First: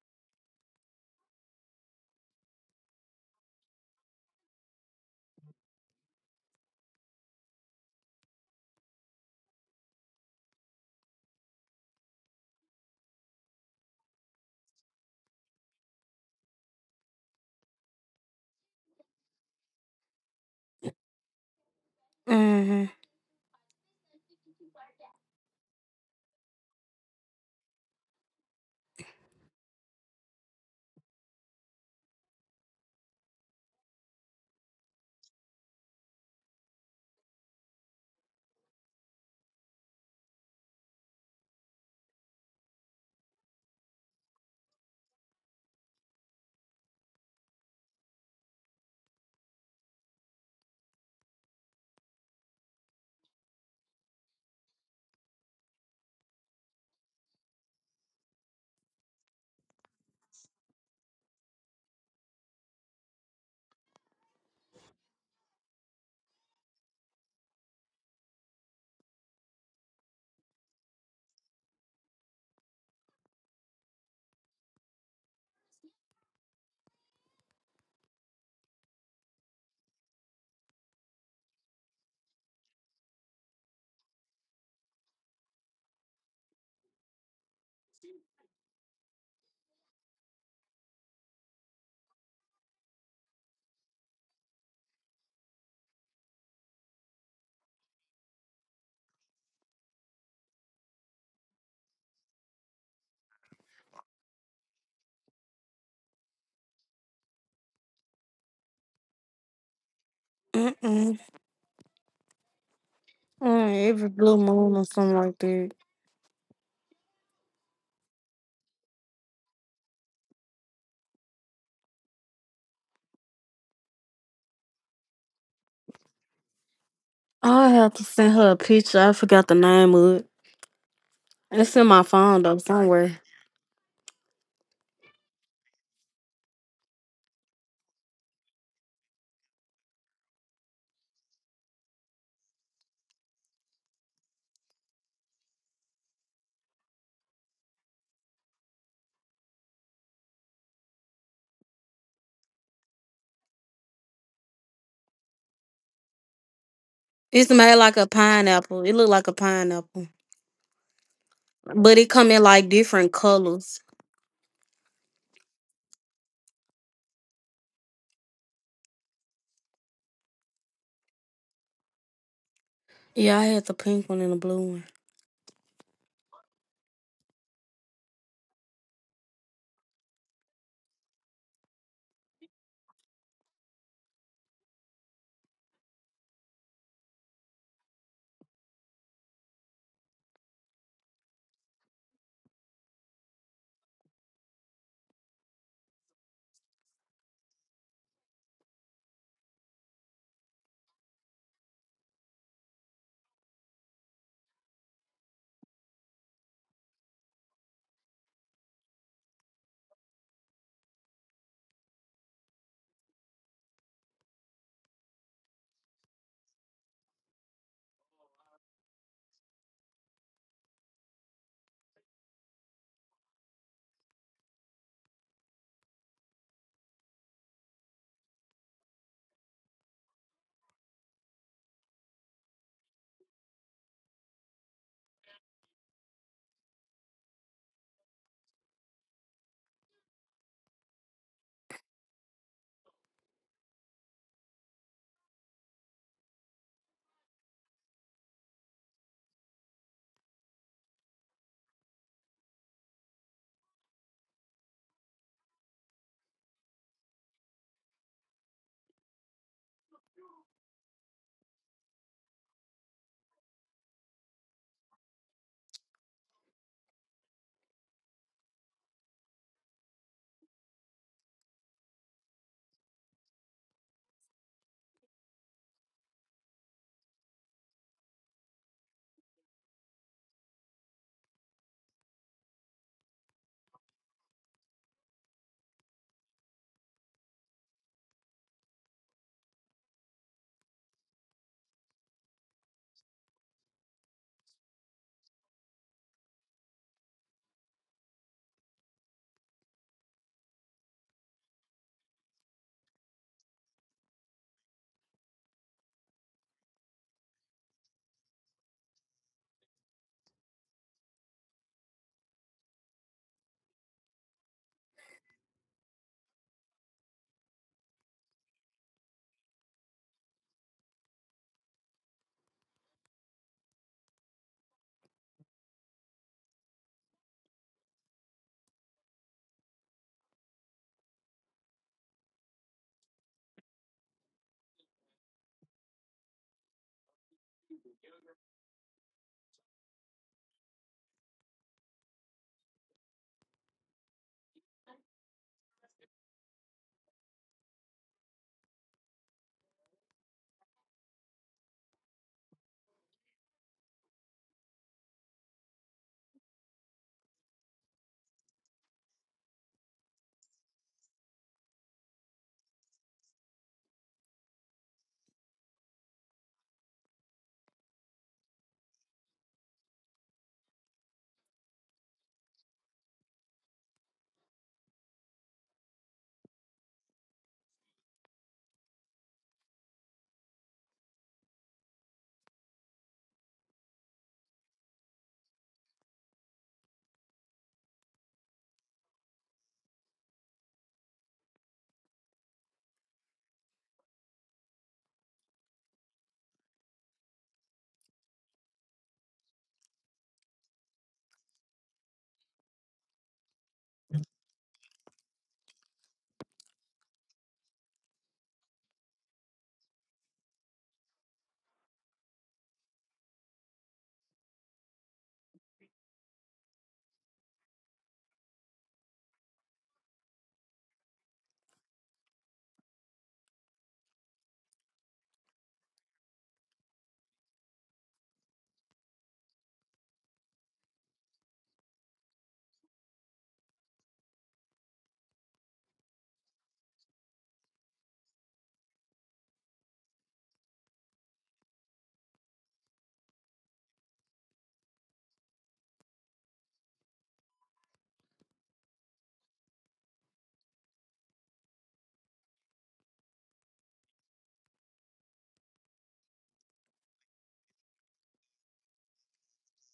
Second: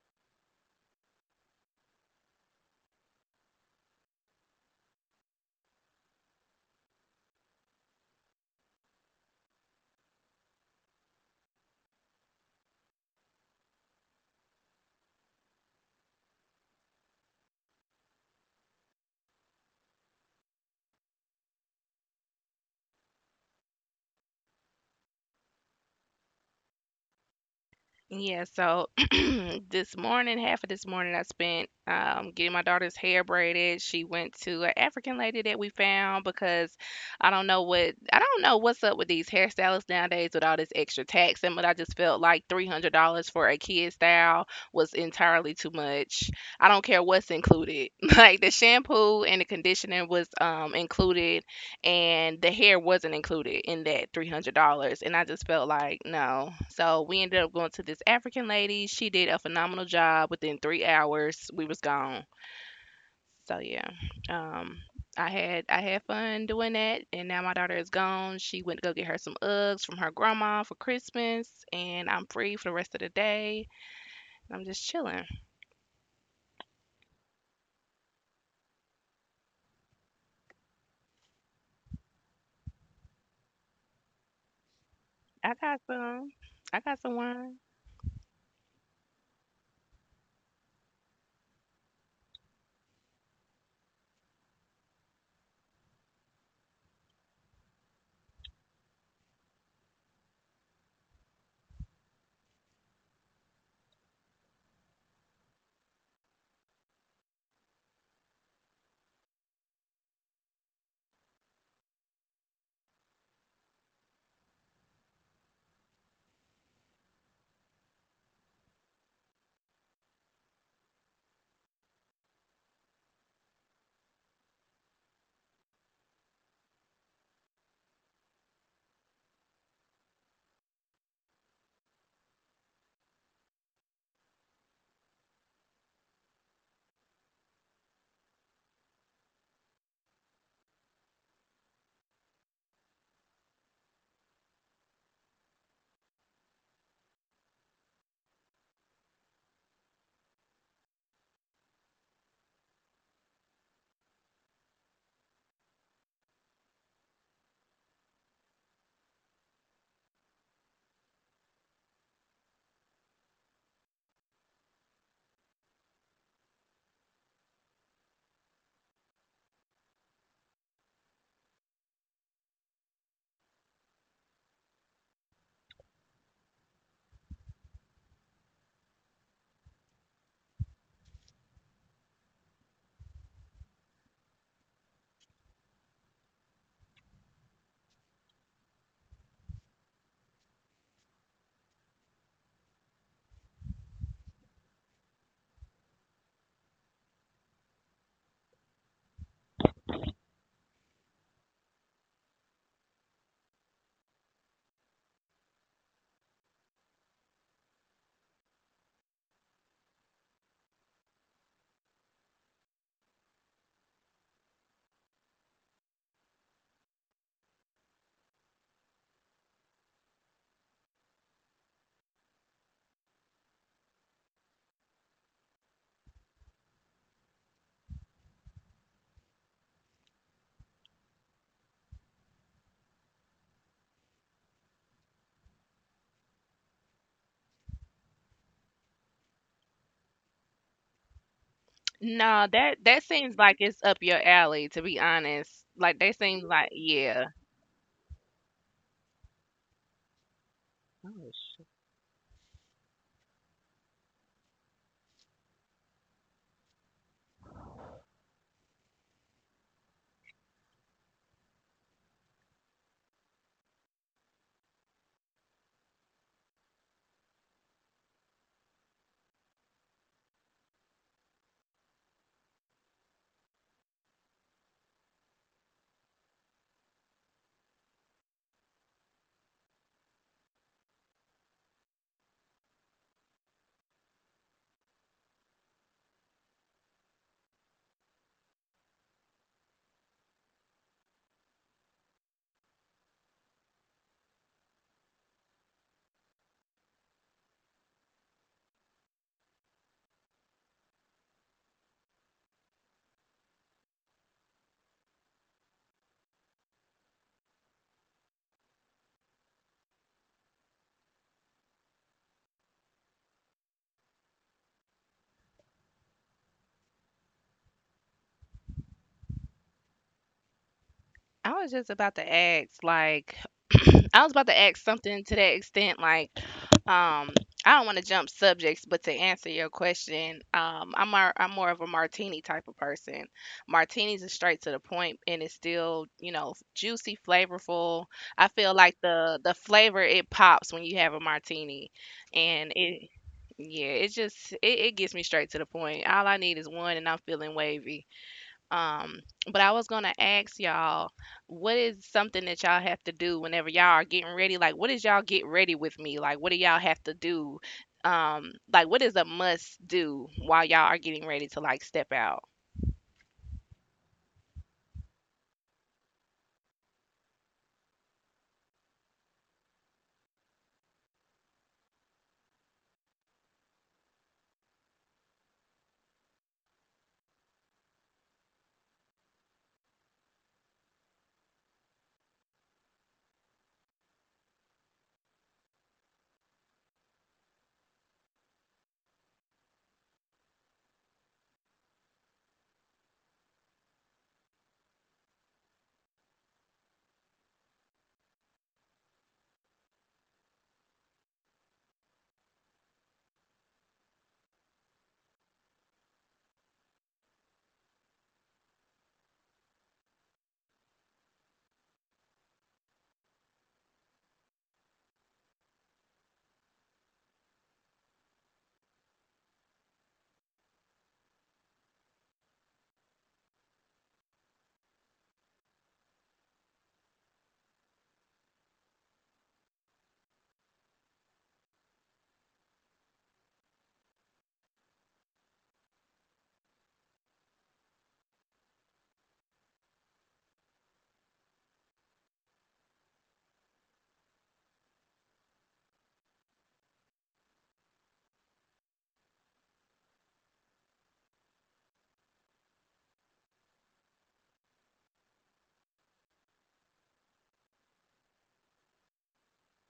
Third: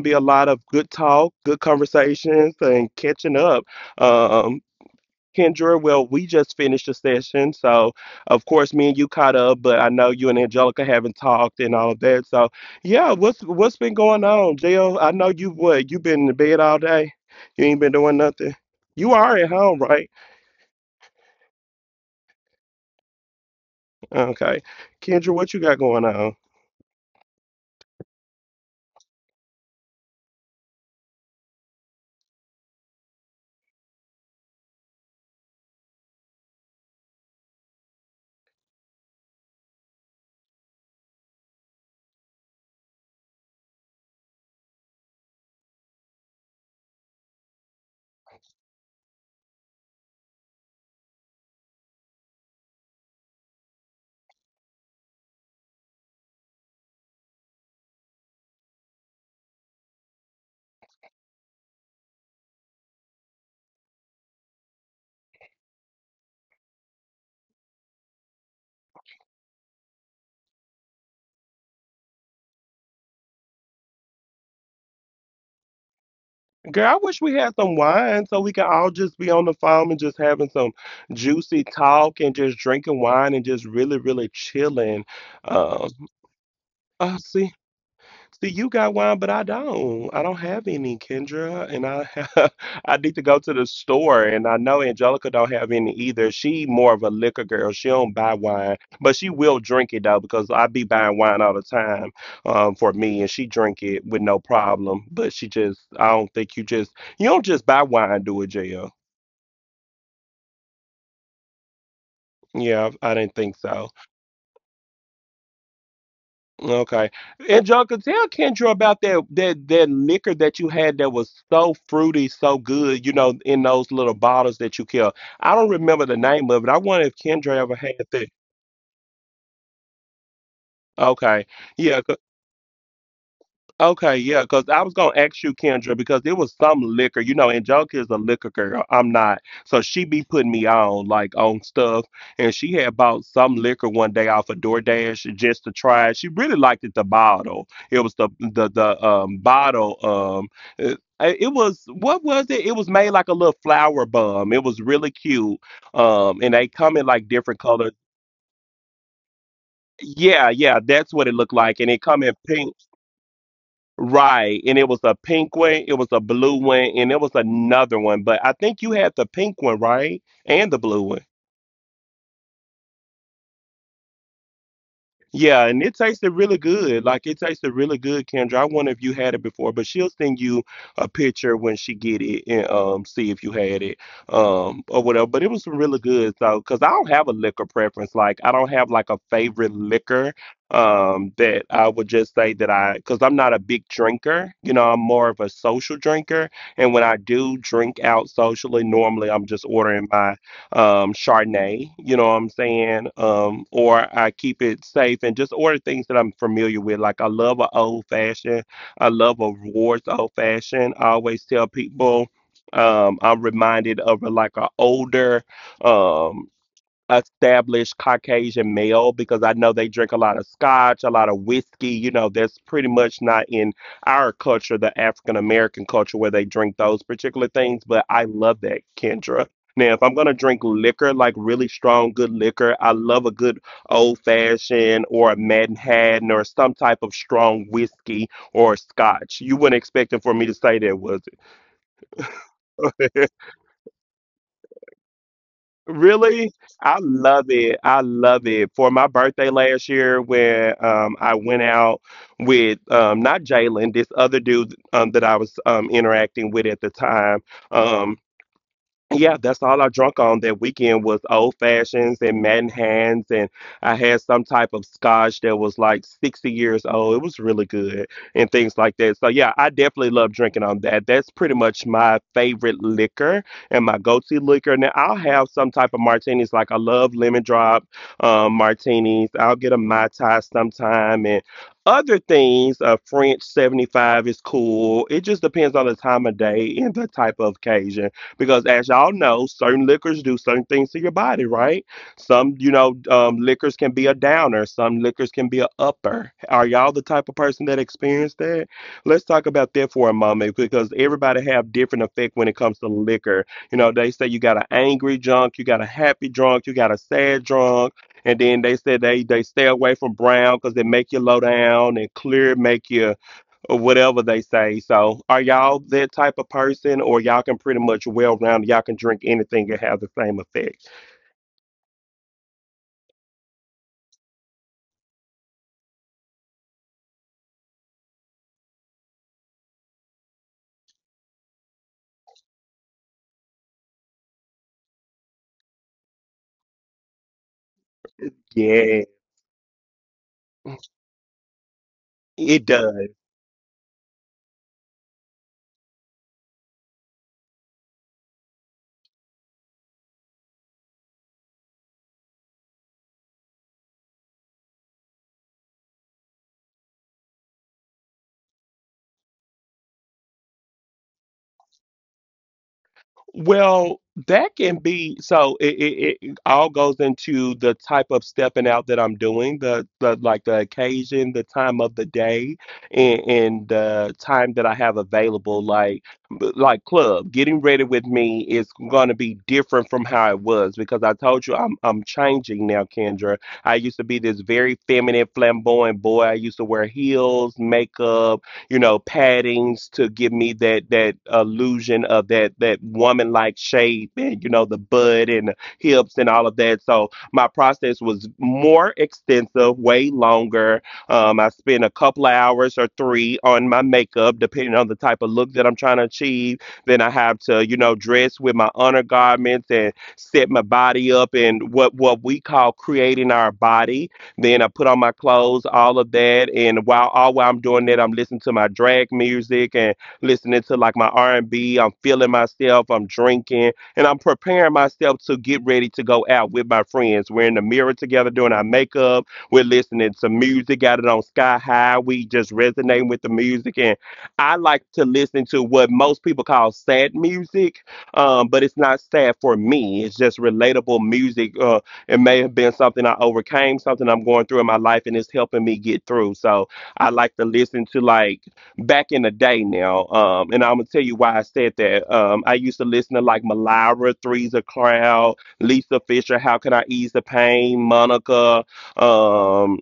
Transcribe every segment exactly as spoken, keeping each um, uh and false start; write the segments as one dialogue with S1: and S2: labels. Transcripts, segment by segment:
S1: to be a lot of good talk, good conversations, and catching up. Um, Kendra, well, we just finished the session, so of course, me and you caught up, but I know you and Angelica haven't talked and all of that. So, yeah, what's what's been going on, Jill? I know you what you've been in bed all day. You ain't been doing nothing. You are at home, right?
S2: Mm,
S1: Okay. Kendra, what you got going on?
S3: Yeah, so this morning, half of this morning, I spent um, getting my daughter's hair braided. She went to an African lady that we found because I don't know what I don't know what's up with these hairstylists nowadays with all this extra tax and, but I just felt like three hundred dollars for a kid style was entirely too much. I don't care what's included. Like the shampoo and the conditioner was um, included and the hair wasn't included in that three hundred dollars. And I just felt like no, so we ended up going to this African lady. She did a phenomenal job. Within three hours we was gone. So yeah. um I had i had fun doing that, and now my daughter is gone. She went to go get her some Uggs from her grandma for Christmas, and I'm free for the rest of the day. I'm just chilling.
S1: Girl, I wish we had some wine so we could all just be on the phone and just having some juicy talk and just drinking wine and just really, really chilling.
S3: i got
S1: Um,
S3: some I got some
S1: uh, see.
S3: wine.
S1: See, you got wine, but I don't. I don't have any, Kendra, and I have, I need to go to the store. And I know Angelica don't have any either. She more of a liquor girl. She don't buy wine, but she will drink it though because I be buying wine all the time, um, for me, and she drink it with no problem. But she just, I don't think you just, you don't just buy wine, do it, J L.
S2: mm-mm.
S1: Yeah, I didn't think so.
S2: Mm, every blue moon or something like that.
S1: Okay. And Joker, tell Kendra about that that that liquor that you had that was so fruity, so good, you know, in those little bottles that you kept. I don't remember the name of it. I wonder if Kendra
S2: I
S1: ever
S2: have
S1: had
S2: to
S1: that.
S2: send her a picture. I forgot the name of it.
S1: Okay,
S2: It's in
S1: yeah.
S2: my phone though somewhere.
S1: Okay, yeah, because I was gonna ask you, Kendra, because it was some liquor, you know, and Joker is a liquor girl. I'm not. So she be putting me on like on stuff. And she had bought some liquor one day off of DoorDash just to try it. She really liked it the bottle. It was the the the um bottle um it, it was what was it? It was made like a little flower bum. It was really cute. Um and they come in like
S2: It's
S1: different
S2: made
S1: colors.
S2: like a pineapple. It looked like a pineapple,
S1: Yeah, yeah, that's what it looked like. And
S2: but
S1: it
S2: it
S1: come
S2: come
S1: in
S2: in like
S1: pink.
S2: different colors.
S1: Right. And it was a pink one, it was a blue one, and there was another one. But I think you had the pink one, right? And the blue one.
S2: Yeah, I had the pink one and the blue one.
S1: Yeah, and it tasted really good. Like it tasted really good, Kendra. I wonder if you had it before, but she'll send you a picture when she get it and um see if you had it um or whatever. But it was really good. So, cause I don't have a liquor preference. Like I don't have like a favorite liquor um that I would just say that I, cause I'm not a big drinker. You know, I'm more of a social drinker. And when I do drink out socially, normally I'm just ordering my um, Chardonnay, you know what I'm saying? Um, or I keep it safe and just order things that I'm familiar with. Like I love an old fashioned, I love a Ward's old fashioned. I always tell people, um, I'm reminded of like an older, um, established Caucasian male because I know they drink a lot of scotch, a lot of whiskey. You know, that's pretty much not in our culture, the African American culture, where they drink those particular things. But I love that, Kendra. Now, if I'm going to drink liquor, like really strong, good liquor, I love a good old fashioned or a Manhattan or some type of strong whiskey or scotch. You wouldn't expect it for me to say that was.
S3: No, that that seems like it's up your alley, to be honest. Like they seem
S1: Really?
S3: like,
S1: I
S3: yeah.
S1: love it. I love it. For my birthday last year, when um, I
S3: Oh.
S1: went out with um, not Jalen, this other dude um, that I was um, interacting with at the time. um, yeah, that's all I drunk on that weekend was old fashions and Manhattans, and I had some type of scotch that was like sixty years old. It was really good and things like that. So yeah, I definitely love drinking on that. That's pretty much my favorite liquor and my go-to liquor. Now I'll have some type of martinis. Like I love lemon drop um, martinis. I'll get a mai tai sometime and other things. A French seventy-five is cool. It just depends on the time of day and the type of occasion. Because as y'all know, certain liquors do certain things to your body, right? Some, you know, um, liquors can be a downer. Some liquors can be a upper. Are y'all the type of person that experienced that? Let's talk about that for a moment because everybody have different effect when it comes to liquor. You know, they say you got an angry drunk, you got a happy drunk, you got a sad drunk. And then they said they, they stay away from brown because they make you low down and clear make you or whatever they say. So, are y'all that type of person, or y'all can pretty much well round, y'all can drink anything and have the same effect?
S3: I was just about to ask, like, I was about to ask something to that extent, like, um, I don't want to jump subjects, but to answer your question, um, I'm i am I am more of a martini type of person. Martinis are straight to the point, and it's still, you know, juicy, flavorful. I feel like
S1: Yeah,
S3: the the flavor, it pops when you have a martini,
S1: it
S3: and it,
S1: does.
S3: yeah, it just it, it gets me straight to the point. All I need is one, and I'm feeling wavy. Um, but I was gonna ask y'all, what is something that y'all have to do whenever y'all are getting ready? Like, what is y'all get ready with me? Like, what do y'all have to do? Um, like, what is a must do while y'all are getting ready to like step out?
S1: Well, that can be so it, it, it all goes into the type of stepping out that I'm doing, the, the like the occasion, the time of the day, and, and the time that I have available. Like like club, getting ready with me is gonna be different from how it was because I told you I'm I'm changing now, Kendra. I used to be this very feminine, flamboyant boy. I used to wear heels, makeup, you know, paddings to give me that that illusion of that that woman like shape and you know the butt and the hips and all of that. So my process was more extensive, way longer. Um, I spent a couple of hours or three on my makeup, depending on the type of look that I'm trying to achieve. Then I have to, you know, dress with my undergarments and set my body up and what what we call creating our body, then I put on my clothes, all of that, and while all while I'm doing that, I'm listening to my drag music and listening to like my R and B. I'm feeling myself. I'm drinking, and I'm preparing myself to get ready to go out with my friends. We're in the mirror together doing our makeup. We're listening to music. Got it on sky high. We just resonating with the music, and I like to listen to what most people call sad music, um, but it's not sad for me. It's just relatable music Uh, It may have been something I overcame, something I'm going through in my life, and it's helping me get through. So I like to listen to like back in the day now. Um, and I'm gonna tell you why I said that. Um, I used to listen to like Malara, Three's a Crowd, Lisa Fisher, How Can I Ease the Pain, Monica. Um,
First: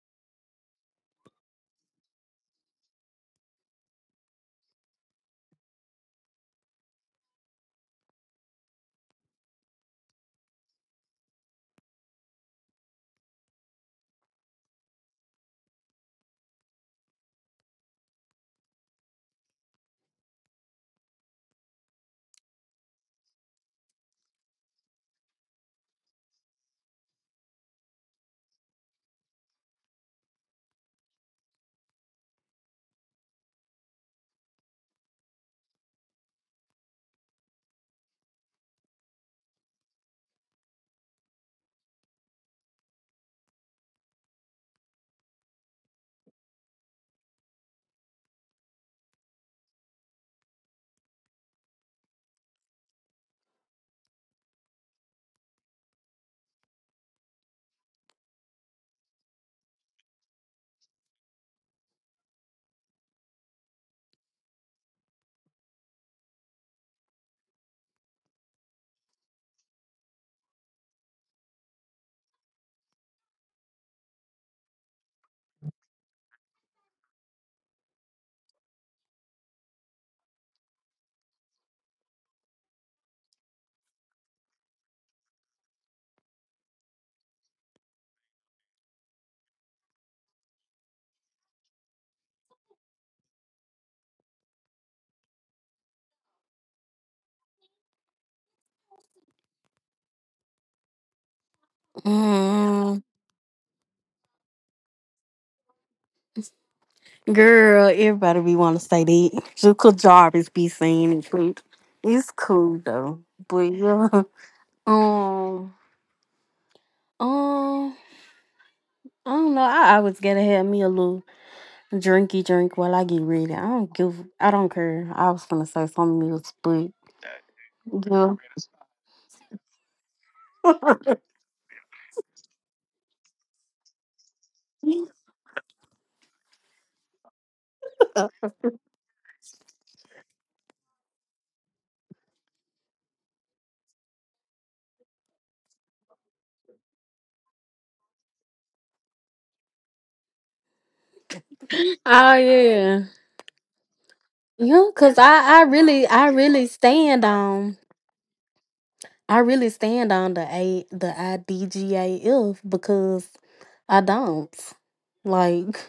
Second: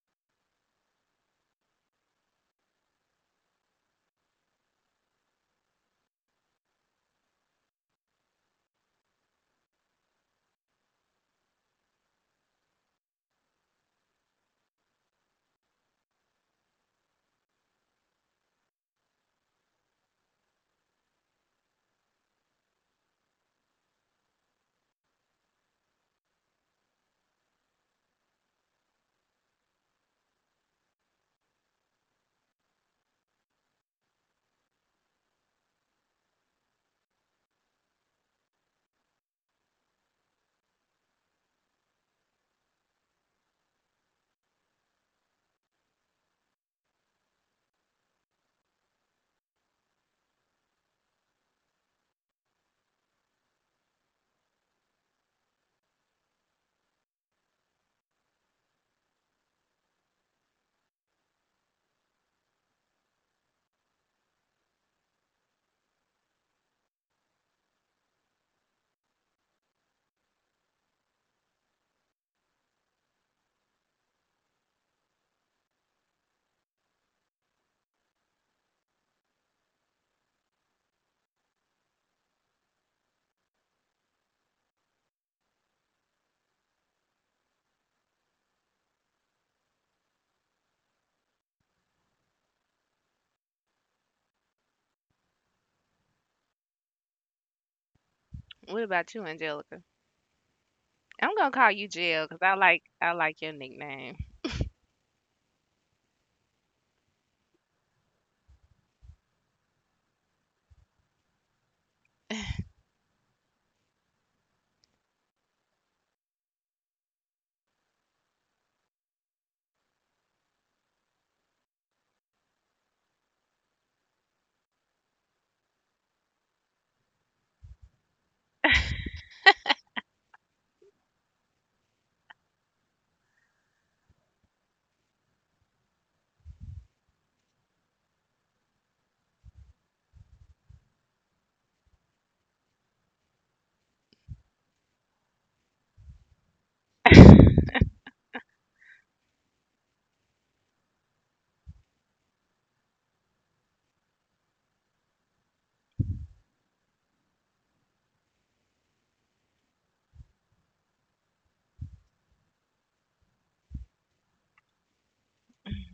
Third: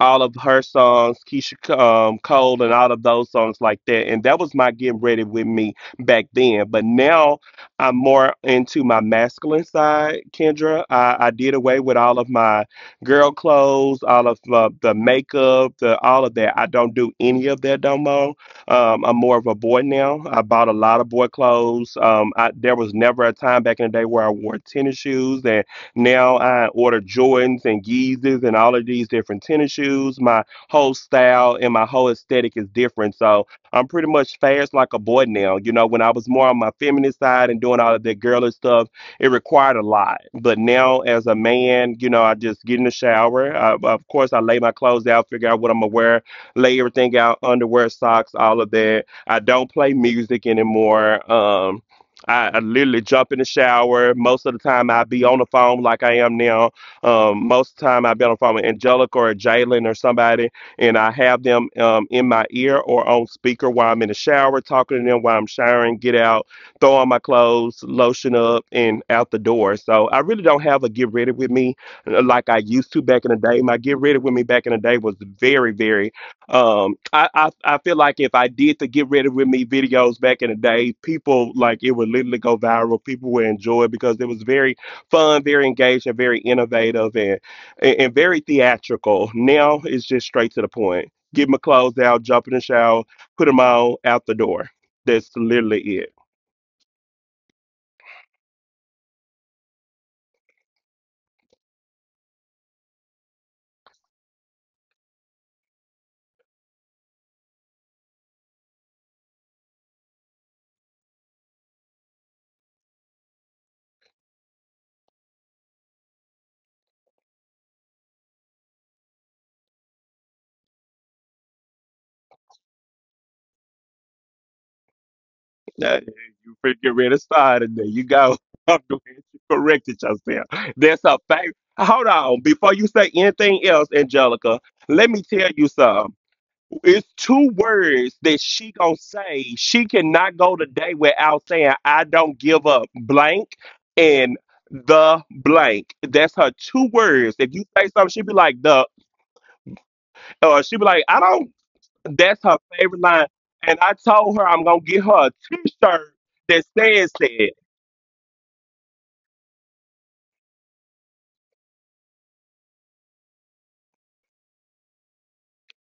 S1: all of her songs, Keisha, um, Cole, and all of those songs like that. And that was my getting ready with me back then. But now I'm more into my masculine side, Kendra. I, I did away with all of my girl clothes, all of uh, the makeup, the all of that. I don't do any of that no more. Um, I'm more of a boy now. I bought a lot of boy clothes. Um, I, there was never a time back in the day where I wore tennis shoes and. Now I order Jordans and Yeezys and all of these different tennis shoes. My whole style and my whole aesthetic is different. So I'm pretty much fast like a boy now. You know, when I was more on my feminine side and doing all of that girlish stuff, it required a lot. But now as a man, you know, I just get in the shower. I, of course, I lay my clothes out, figure out what I'm gonna wear, lay everything out, underwear, socks, all of that. I don't play music anymore. Um, I, I literally jump in the shower. Most of the time, I be on the phone like I am now. Um, most of the time, I be on the phone with Angelica or Jalen or somebody, and I have them um, in my ear or on speaker while I'm in the shower, talking to them while I'm showering, get out, throw on my clothes, lotion up, and out the door. So I really don't have a get ready with me uh, like I used to back in the day. My get ready with me back in the day was very, very um, I, I I feel like if I did the Get Ready With Me videos back in the day, people like it would literally go viral. People would enjoy it because it was very fun, very engaging, very innovative, and and, and very theatrical. Now it's just straight to the point. Get my clothes out, jump in the shower, put them on out the door. That's literally it.
S3: What about you, Angelica? I'm gonna call you Jill because I like
S2: Mm,
S3: I like your nickname.
S2: Girl, everybody be want to say that. Juka Jarvis be saying it. too. It's cool though, but yeah. Um, um, I don't know. I always gotta have me a little Drinky drink while I get ready. I don't give. I don't care. I was gonna say
S1: Hey,
S2: something else,
S1: you
S2: but
S1: freaking read a star today. You
S2: yeah.
S1: go. I'm glad you corrected yourself. That's a fact. Hold on. Before you say anything else, Angelica, let me tell you something. It's two words that she gonna say. She cannot go today without saying, I don't give up blank and the blank. That's her two words. If you say something, she be like the, or she be like, I don't.
S2: oh
S1: That's her favorite
S2: yeah,
S1: line. And I told her I'm gonna
S2: yeah.
S1: get
S2: Cause
S1: her a
S2: I, I really,
S1: t-shirt
S2: I
S1: that
S2: really
S1: says
S2: stand
S1: that.
S2: on. I really stand on the a the I D G A F because I don't like.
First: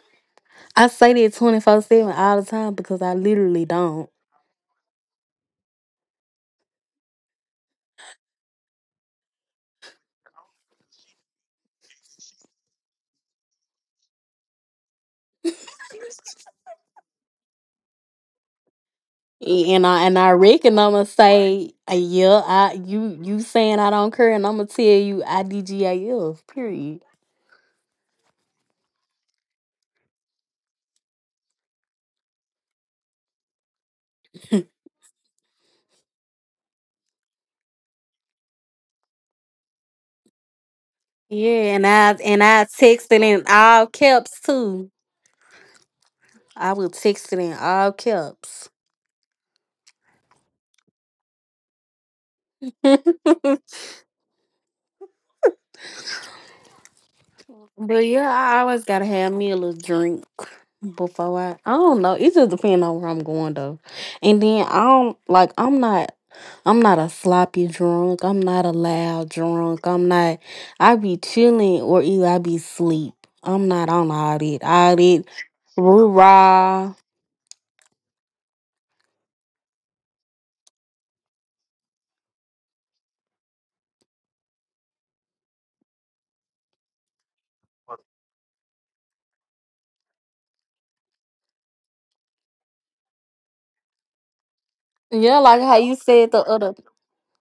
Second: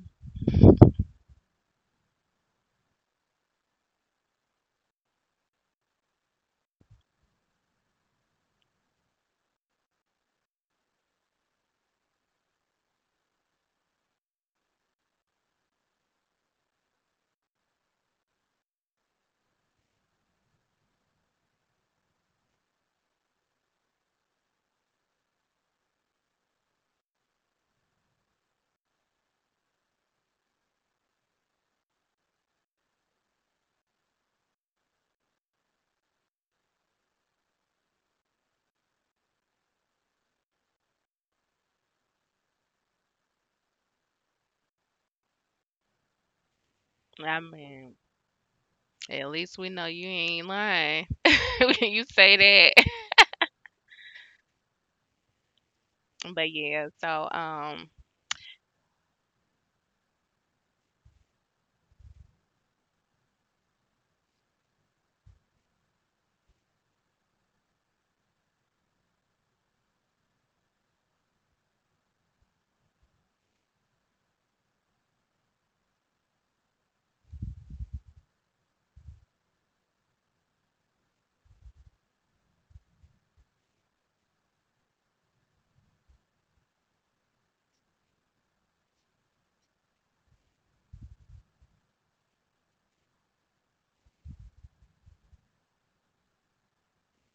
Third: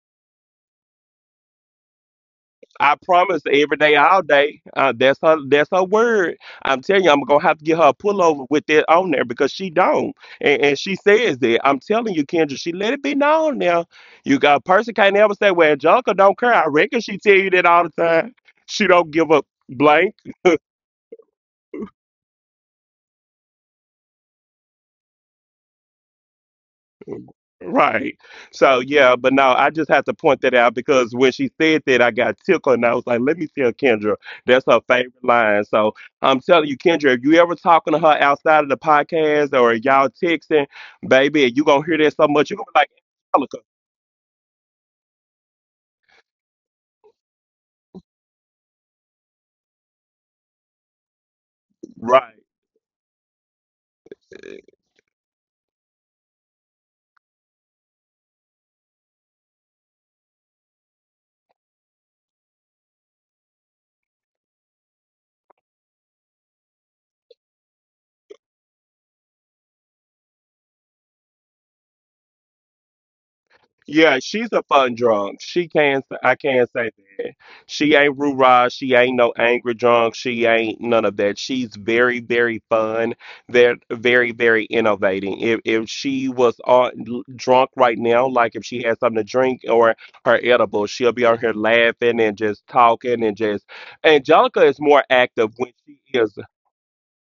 S2: I say that twenty four seven all the time
S1: I
S2: because I
S1: promise
S2: literally
S1: every day,
S2: don't.
S1: all day. Uh, that's her. That's her word. I'm telling you, I'm gonna have to get her a pullover with that on there because she don't, and, and she says that. I'm telling you, Kendra, she let it be known now. You got a person can't ever say, "Well, Junker don't care." I reckon she tell you that all the time. She don't give a blank.
S2: And I and I reckon I'ma say, uh, yeah, I you you saying I don't care, and I'ma tell you I D G A F. Period.
S1: Right. So yeah, but no, I just had to point that out because when she said that, I got tickled, and I was like, "Let me tell Kendra, that's her favorite line." So I'm telling you, Kendra, if you ever talking to her outside of the podcast or y'all texting, baby, you gonna hear
S2: Yeah,
S1: that
S2: and
S1: so
S2: I
S1: much, you are gonna
S2: and
S1: be like,
S2: I texted
S1: "Angelica."
S2: in all caps too. I will
S3: I
S2: text it in
S3: mean,
S2: all caps.
S3: at least we know you ain't lying when you
S1: Right?
S3: say that. But yeah, so um,
S2: But yeah, I always gotta have me a little drink before I. I don't know. It just depends on where I'm going though. And then I don't like. I'm not. I'm not a sloppy drunk. I'm not a loud drunk. I'm not. I be chilling or either I be sleep. I'm not on
S1: Yeah,
S2: all
S1: she's
S2: that.
S1: a
S2: All
S1: fun
S2: that.
S1: drunk. She can I can't
S2: Rah.
S1: say that. She ain't rah. She ain't no angry drunk. She ain't none of that. She's very, very fun. They're very, very innovating. If if she was on drunk right now, like if she had something to drink or her edible, she'll be on here laughing and just talking and just. Angelica is more
S2: Yeah, like
S1: active
S2: how
S1: when
S2: you
S1: she
S2: said the
S1: is.
S2: other.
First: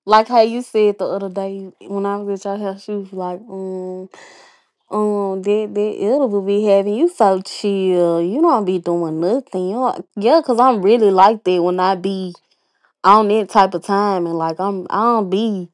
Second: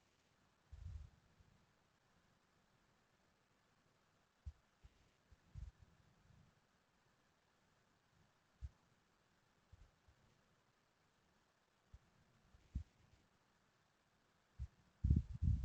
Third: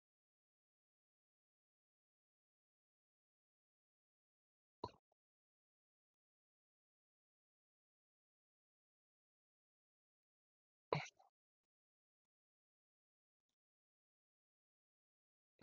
S2: Like how you said the other day when I was at your house, she was like, mm, Um, that that it'll be having you so chill. You don't be doing nothing. You don't, yeah, cause I'm really like that when I be on that type of time and like I'm I don't be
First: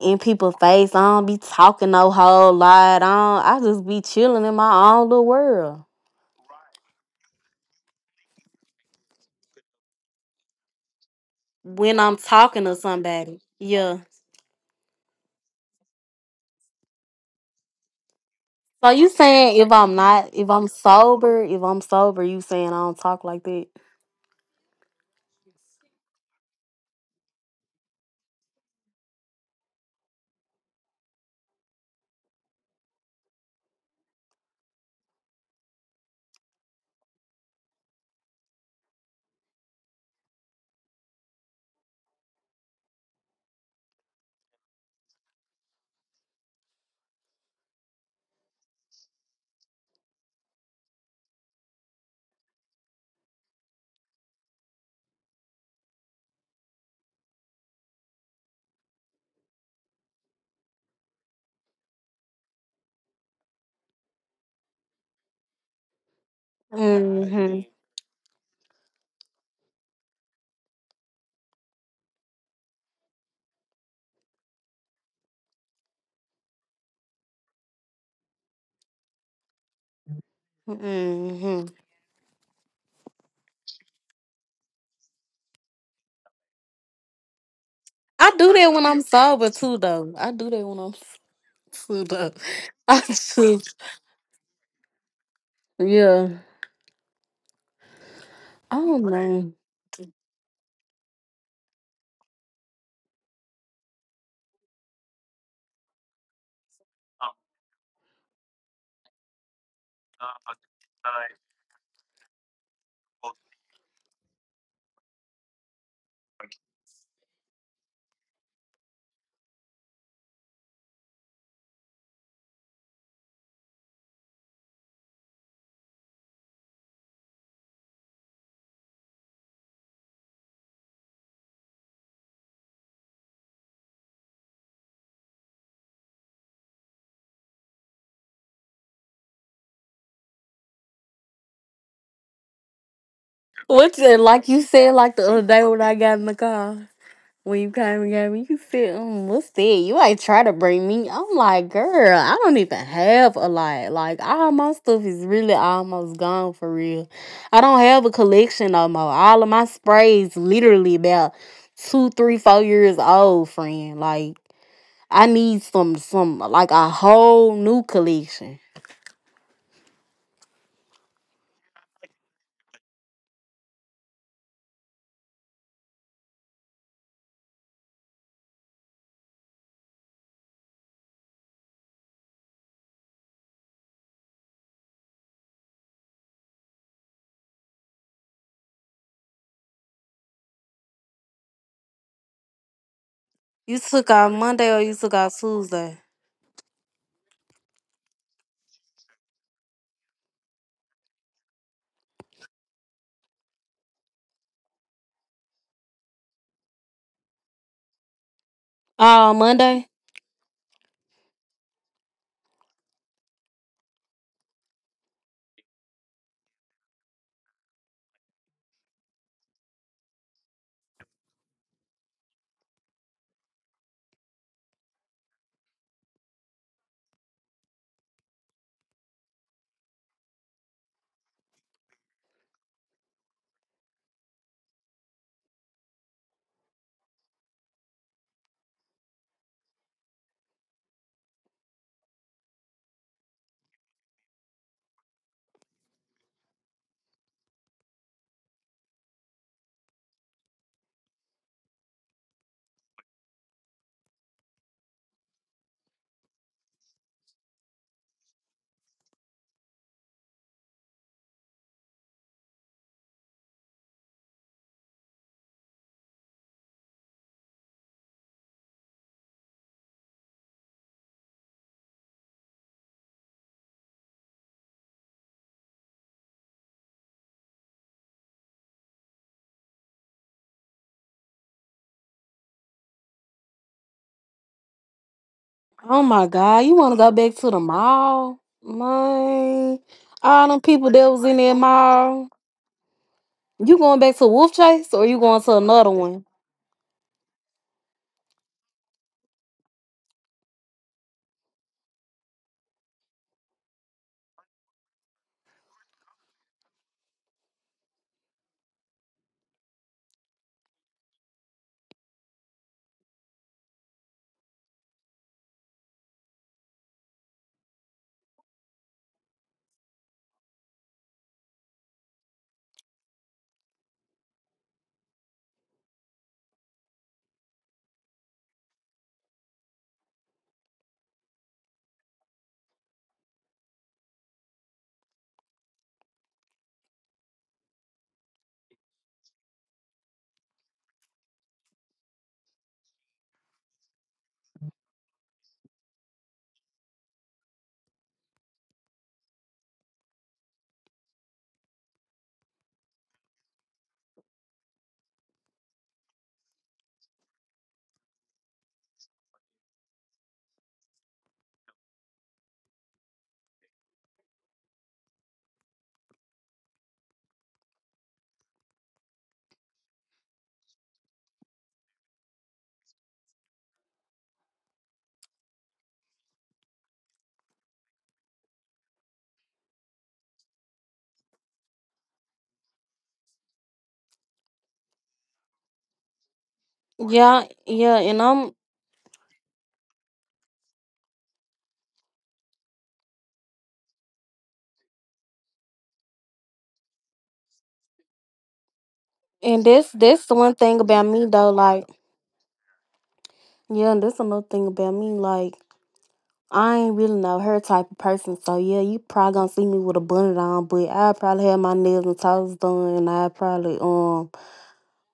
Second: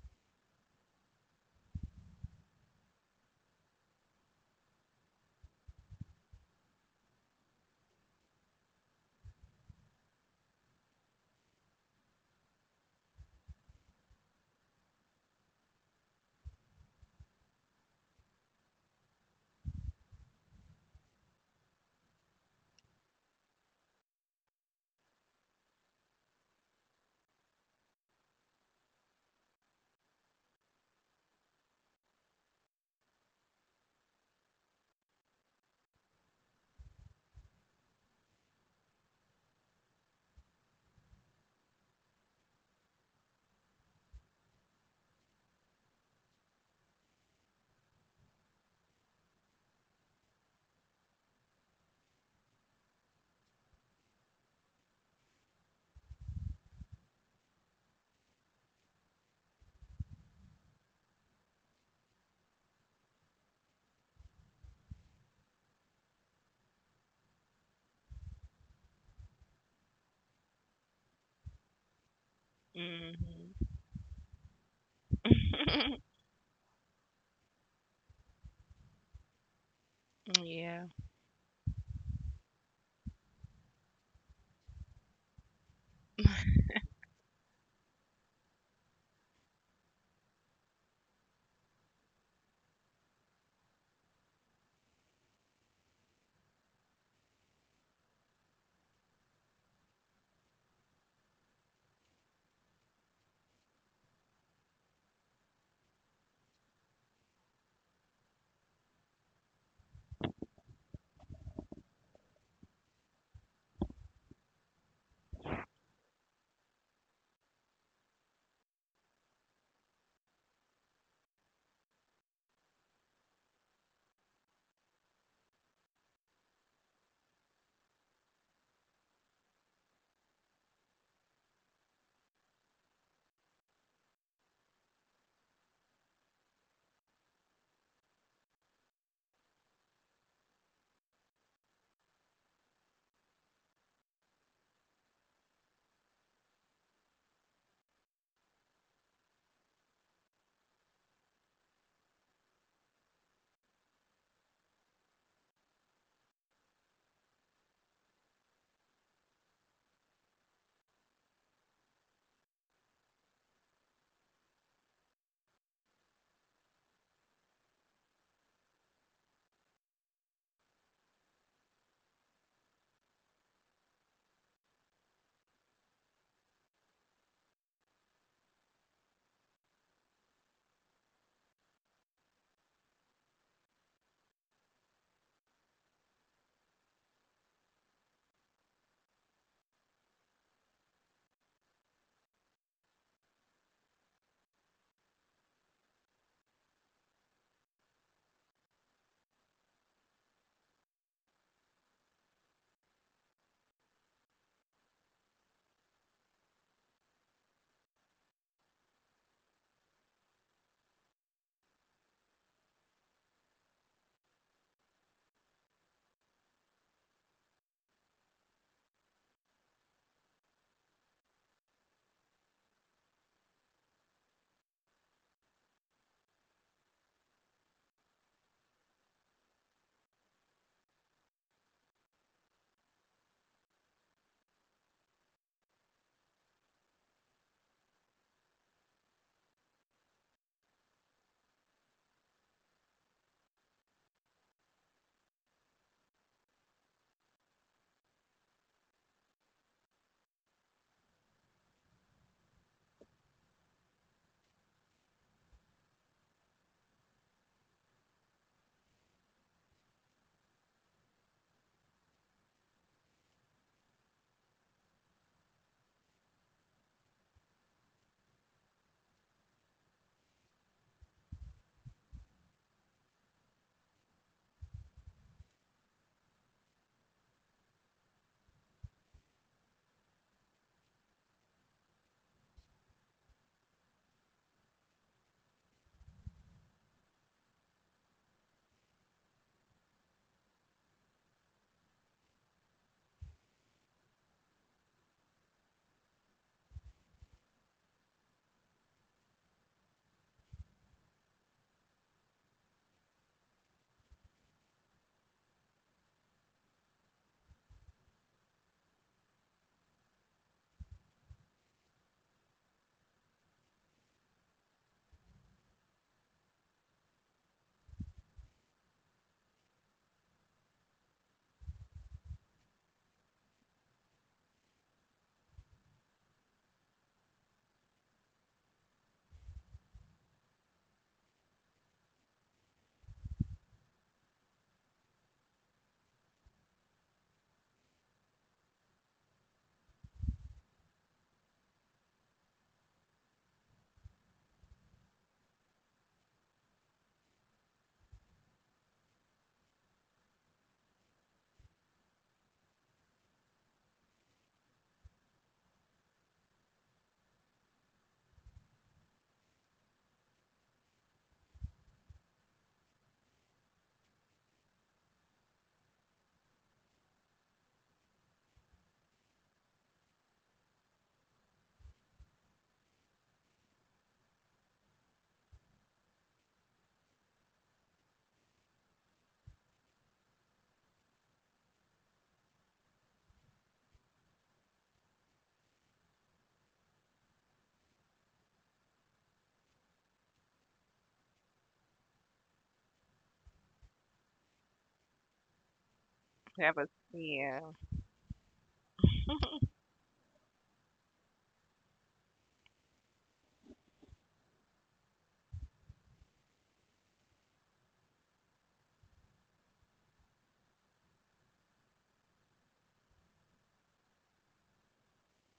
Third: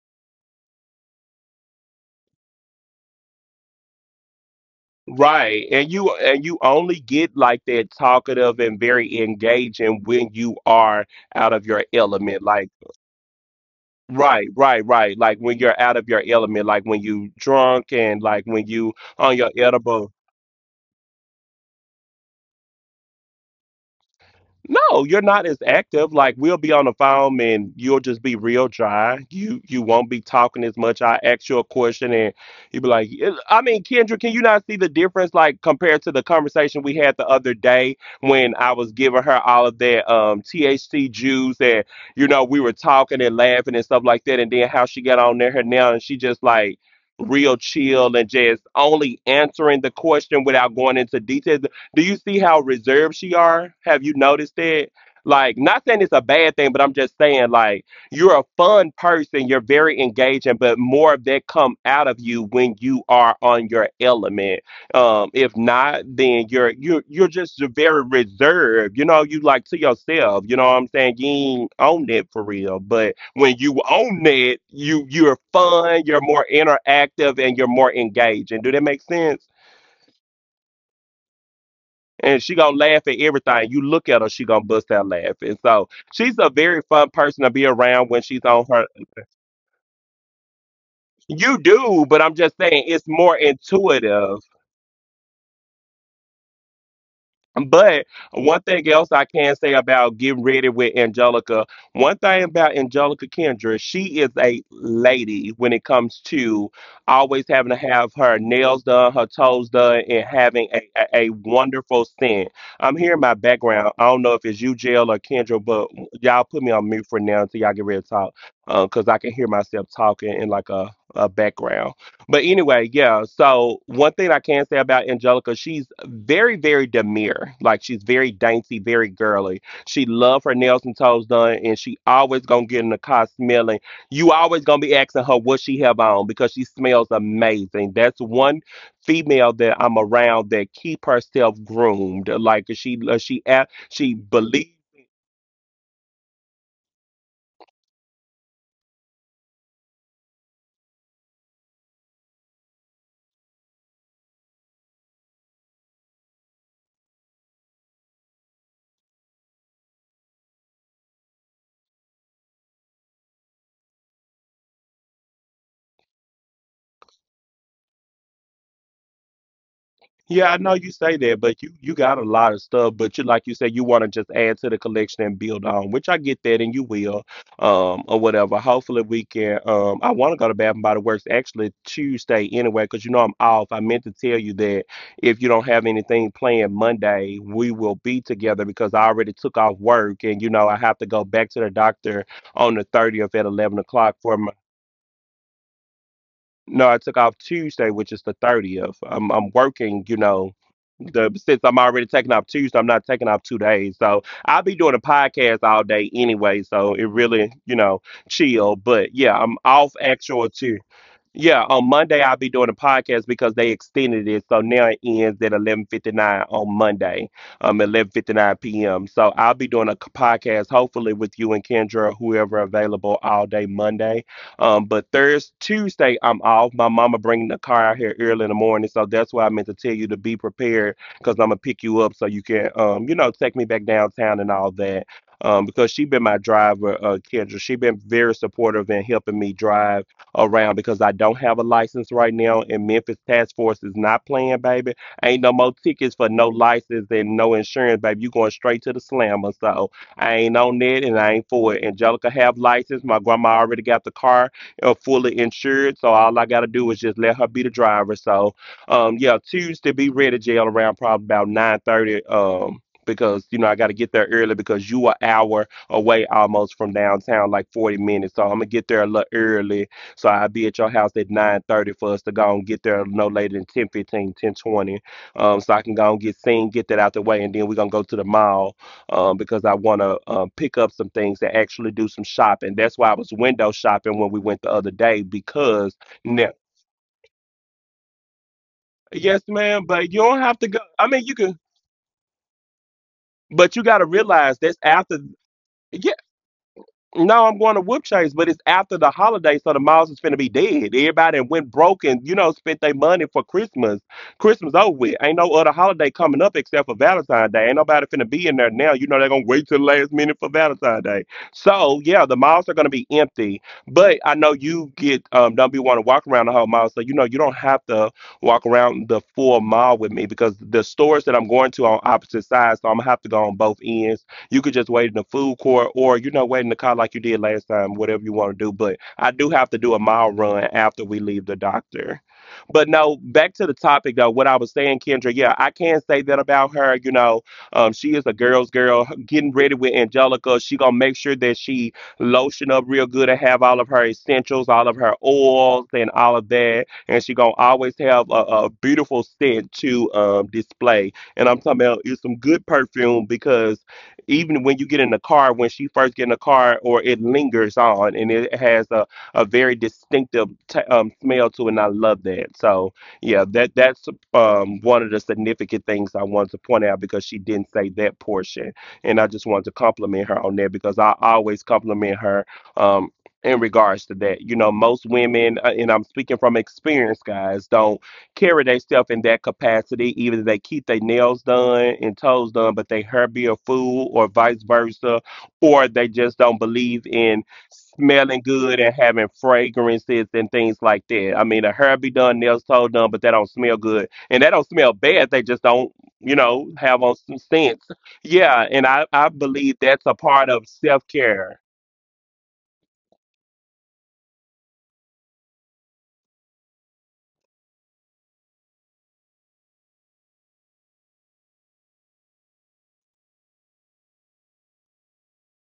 S2: in people's face. I don't be talking no whole lot. I don't, I just be chilling in my own little
S1: Right. And
S2: world
S1: you and you only get like that talkative and very engaging when you are out of your
S2: when I'm
S1: element.
S2: talking
S1: Like
S2: to somebody. Yeah.
S1: right, right, right. Like when you're out of your element, like when you drunk and like when you
S2: So you
S1: on your
S2: saying if I'm
S1: edibles.
S2: not if I'm sober if I'm sober you saying I don't talk like that.
S1: No, you're not as active. Like we'll be on the phone and you'll just be real dry. You you won't be talking as much. I ask you a question and you'll be like, "Eh, I mean, Kendra, can you not see the difference? Like compared to the conversation we had the other day when I was giving her all of that um T H C juice, and you know we were talking and laughing and stuff like that, and then how she got on there her now and she just like real chill and just only answering the question without going into details. Do you see how reserved she are? Have you noticed that? Like, not saying it's a bad thing, but I'm just saying, like, you're a fun person. You're very engaging, but more of that come out of you when you are on your element. Um, if not, then you're you're you're
S2: Mhm.
S1: just very reserved. You know, you like to yourself. You know what I'm saying? You ain't own it for real. But when
S3: mhm.
S1: you own it, you you're fun. You're more interactive and you're more engaging. Do that make sense?
S3: Yeah,
S2: Mhm.
S1: And she gonna laugh at everything. You look at her, she gonna bust out laughing. So she's a very fun person to be around when
S2: I
S1: she's
S2: do
S1: on
S2: that
S1: her.
S2: when I'm sober too, though. I do that when I'm
S1: You do, but I'm
S2: sober.
S1: just saying it's
S2: I
S1: more
S2: just,
S1: intuitive.
S2: yeah.
S1: But one thing
S2: I
S1: else
S2: don't
S1: I can
S2: know.
S1: say about getting ready with Angelica, one thing about Angelica Kendra, she is a lady when it comes to always having to have her nails done, her toes done, and having a, a, a wonderful scent. I'm hearing my background. I don't know if it's you, Jail, or Kendra, but y'all put me on mute for now until y'all get ready to talk, because I can hear myself talking in like a, a background. But anyway, yeah. So one thing I can say about Angelica, she's very, very demure. Like she's very dainty, very girly. She love her nails and toes done, and she always gonna get in the car smelling. You always gonna be asking her what she have on because she smells amazing. That's one female that I'm around that keep herself groomed. Like she, she, she, she
S2: What's
S1: believes.
S2: it like you said like the other day when I got in the car when you came and got me? You said, um, "What's that? You ain't try to bring me." I'm like, girl, I don't even have a lot. Like all my stuff is really almost gone for real. I don't have a collection no more. All of my sprays literally about two, three, four years old, friend. Like. I need some some like a whole new collection.
S1: Yeah, I know you say that, but you you got a lot of stuff. But you like you said, you want to just add to the collection and build on, which I get that, and you will, um, or whatever. Hopefully, we can. Um, I want to go to Bath and Body Works actually Tuesday anyway, because you know I'm off. I meant to tell you that if you don't have anything planned Monday, we will be together because I already took off work, and you know I have to go back to the doctor on the thirtieth at eleven o'clock
S2: You
S1: for my
S2: took out Monday or you took out Tuesday?
S1: no, I took off Tuesday, which is the thirtieth. I'm I'm working, you know, the since I'm already taking off Tuesday, I'm not taking off two days. So I'll be doing a podcast all day anyway, so it really, you know, chill. But yeah, I'm
S2: Oh,
S1: off
S2: Monday.
S1: actual Tuesday. Yeah, on Monday I'll be doing a podcast because they extended it, so now it ends at eleven fifty nine on Monday, um, eleven fifty nine p m. So I'll be doing a c- podcast, hopefully with you and Kendra, whoever available all day Monday. Um, but Thursday, Tuesday I'm off. My mama bringing the car out here early in the morning, so that's why I meant to tell you to be prepared because I'm gonna pick you up so you can, um, you know, take me back downtown and all that. Um, because she been my driver, uh, Kendra. She been very supportive in helping me drive around because I don't have a license right now, and Memphis Task Force is not playing, baby. Ain't no more tickets for no license and no insurance, baby. You going straight to the slammer, so I ain't on that and I ain't for it. Angelica have license. My grandma already got the car uh, fully insured, so all I gotta do is just let her be the driver. So, um, yeah, Tuesday be ready, jail around probably about nine thirty. Um. Because you know I got to get there early because you an hour away almost from downtown, like forty minutes. So I'm gonna get there a little early so I'll be at your house at nine thirty for us to go and get there no later than ten fifteen, ten twenty. Um, so I can go and get seen, get that out the way, and then we're going to go to the mall, um, because I want to um, pick up some things and actually do some shopping. That's why I was window shopping when we went the other day because,
S2: Oh my
S1: now,
S2: God, you wanna go back to the mall?
S1: yes,
S2: Man.
S1: ma'am, but you don't
S2: All
S1: have
S2: them
S1: to go.
S2: people
S1: I
S2: that
S1: mean,
S2: was
S1: you
S2: in that
S1: can,
S2: mall.
S1: but
S2: You
S1: you got
S2: going
S1: to
S2: back to Wolf
S1: realize that's
S2: Chase or
S1: after.
S2: you going to another
S1: Yeah.
S2: one?
S1: No, I'm going to Whoop Chase, but it's after the holiday, so the malls is finna be dead. Everybody went broke and, you know, spent their money for Christmas. Christmas over with. Ain't no other holiday coming up except for Valentine's Day. Ain't nobody finna be in there now. You know, they're gonna wait till the last minute for Valentine's Day. So, yeah, the malls are gonna be empty. But I know you get, um, don't be want to walk around the whole mall. So, you know, you don't have to walk around the full mall with me because the stores that I'm going to are on opposite sides, so I'm gonna have to go on both ends. You could just wait in the food court or, you know, wait in the car like you did last time, whatever you want to do. But I do have to do a mile run after we leave the doctor. But no, back to the topic though, what I was saying, Kendra, yeah, I can say that about her. You know, um, she is a girl's girl. Getting ready with Angelica, she gonna make sure that she lotion up real good and have all of her essentials, all of her oils and all of that. And she gonna always have a, a beautiful scent to um display. And I'm talking about it's some good perfume because even when you get in the car, when she first get in the car, or it lingers on and it has a, a very distinctive t- um, smell to it. And I love that. So yeah, that that's um, one of the significant things I wanted to point out because she didn't say that portion, and I just wanted to compliment her on that because I always compliment her um, in regards to that. You know, most women, uh, and I'm speaking from experience, guys, don't carry themselves in that capacity. Either they keep their nails done and toes done, but they hair be a fool, or vice versa, or they just don't believe in
S2: Yeah, yeah, and
S1: smelling
S2: I'm
S1: good and having fragrances and things like that. I mean, a hair be done, nails toe done, but they don't smell good, and they don't smell bad. They just don't, you know,
S3: have a
S1: have on some
S3: yeah.
S1: sense. Yeah, and I I believe
S2: and
S1: that's
S2: that's
S1: a
S2: that's
S1: part
S2: the
S1: of
S2: one thing
S1: self
S2: about me
S1: care.
S2: though, like yeah, and that's another thing about me. Like I ain't really know her type of person, so yeah, you probably gonna see me with a bonnet on, but I probably have my nails and toes done, and I probably um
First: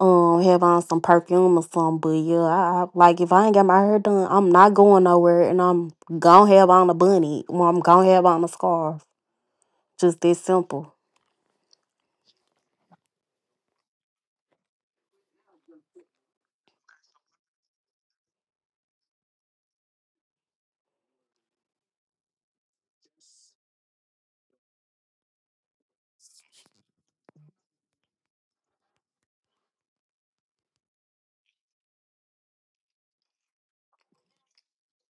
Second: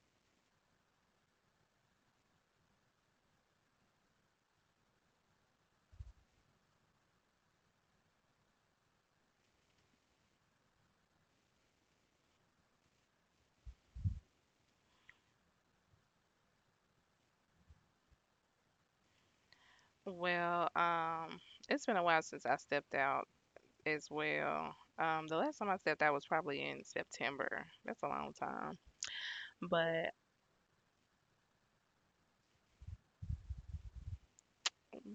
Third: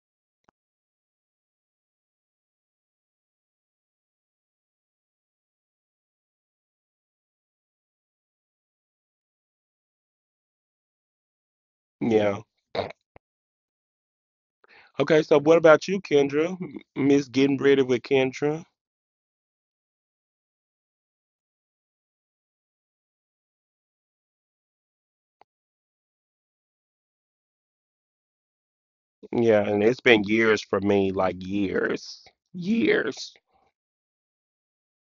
S2: um have on some perfume or something. But yeah, I, I like if I ain't got my hair done, I'm not going nowhere, and I'm gonna have on a bunny, or I'm gonna have on a scarf. Just that simple.
S1: Yeah. Okay, so what about you, Kendra? M- Miss Getting Ready with Kendra?
S3: Well, um, it's been a while since I stepped out as well. Um, the last time I stepped out was probably in September. That's a long time.
S1: Yeah, and it's
S3: But
S1: been years for me, like years, years.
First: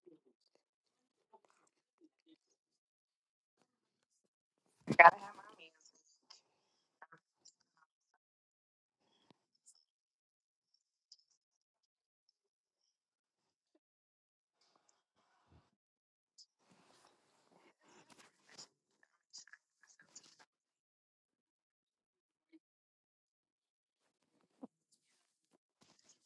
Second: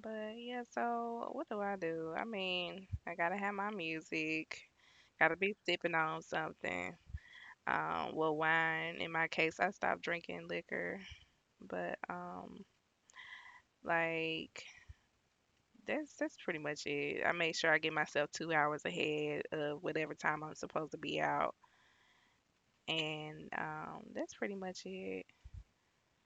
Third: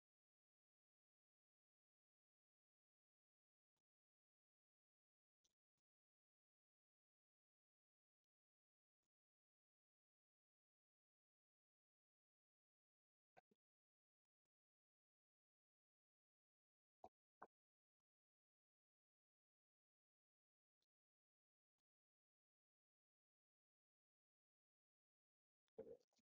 S3: but yeah, so what do I do? I mean, I gotta have my music. Gotta be sipping on something. Um, well, wine in my case, I stopped drinking liquor, but um, like that's that's pretty much it. I make sure I get myself two hours ahead of whatever time I'm supposed to be out, and um, that's pretty much it.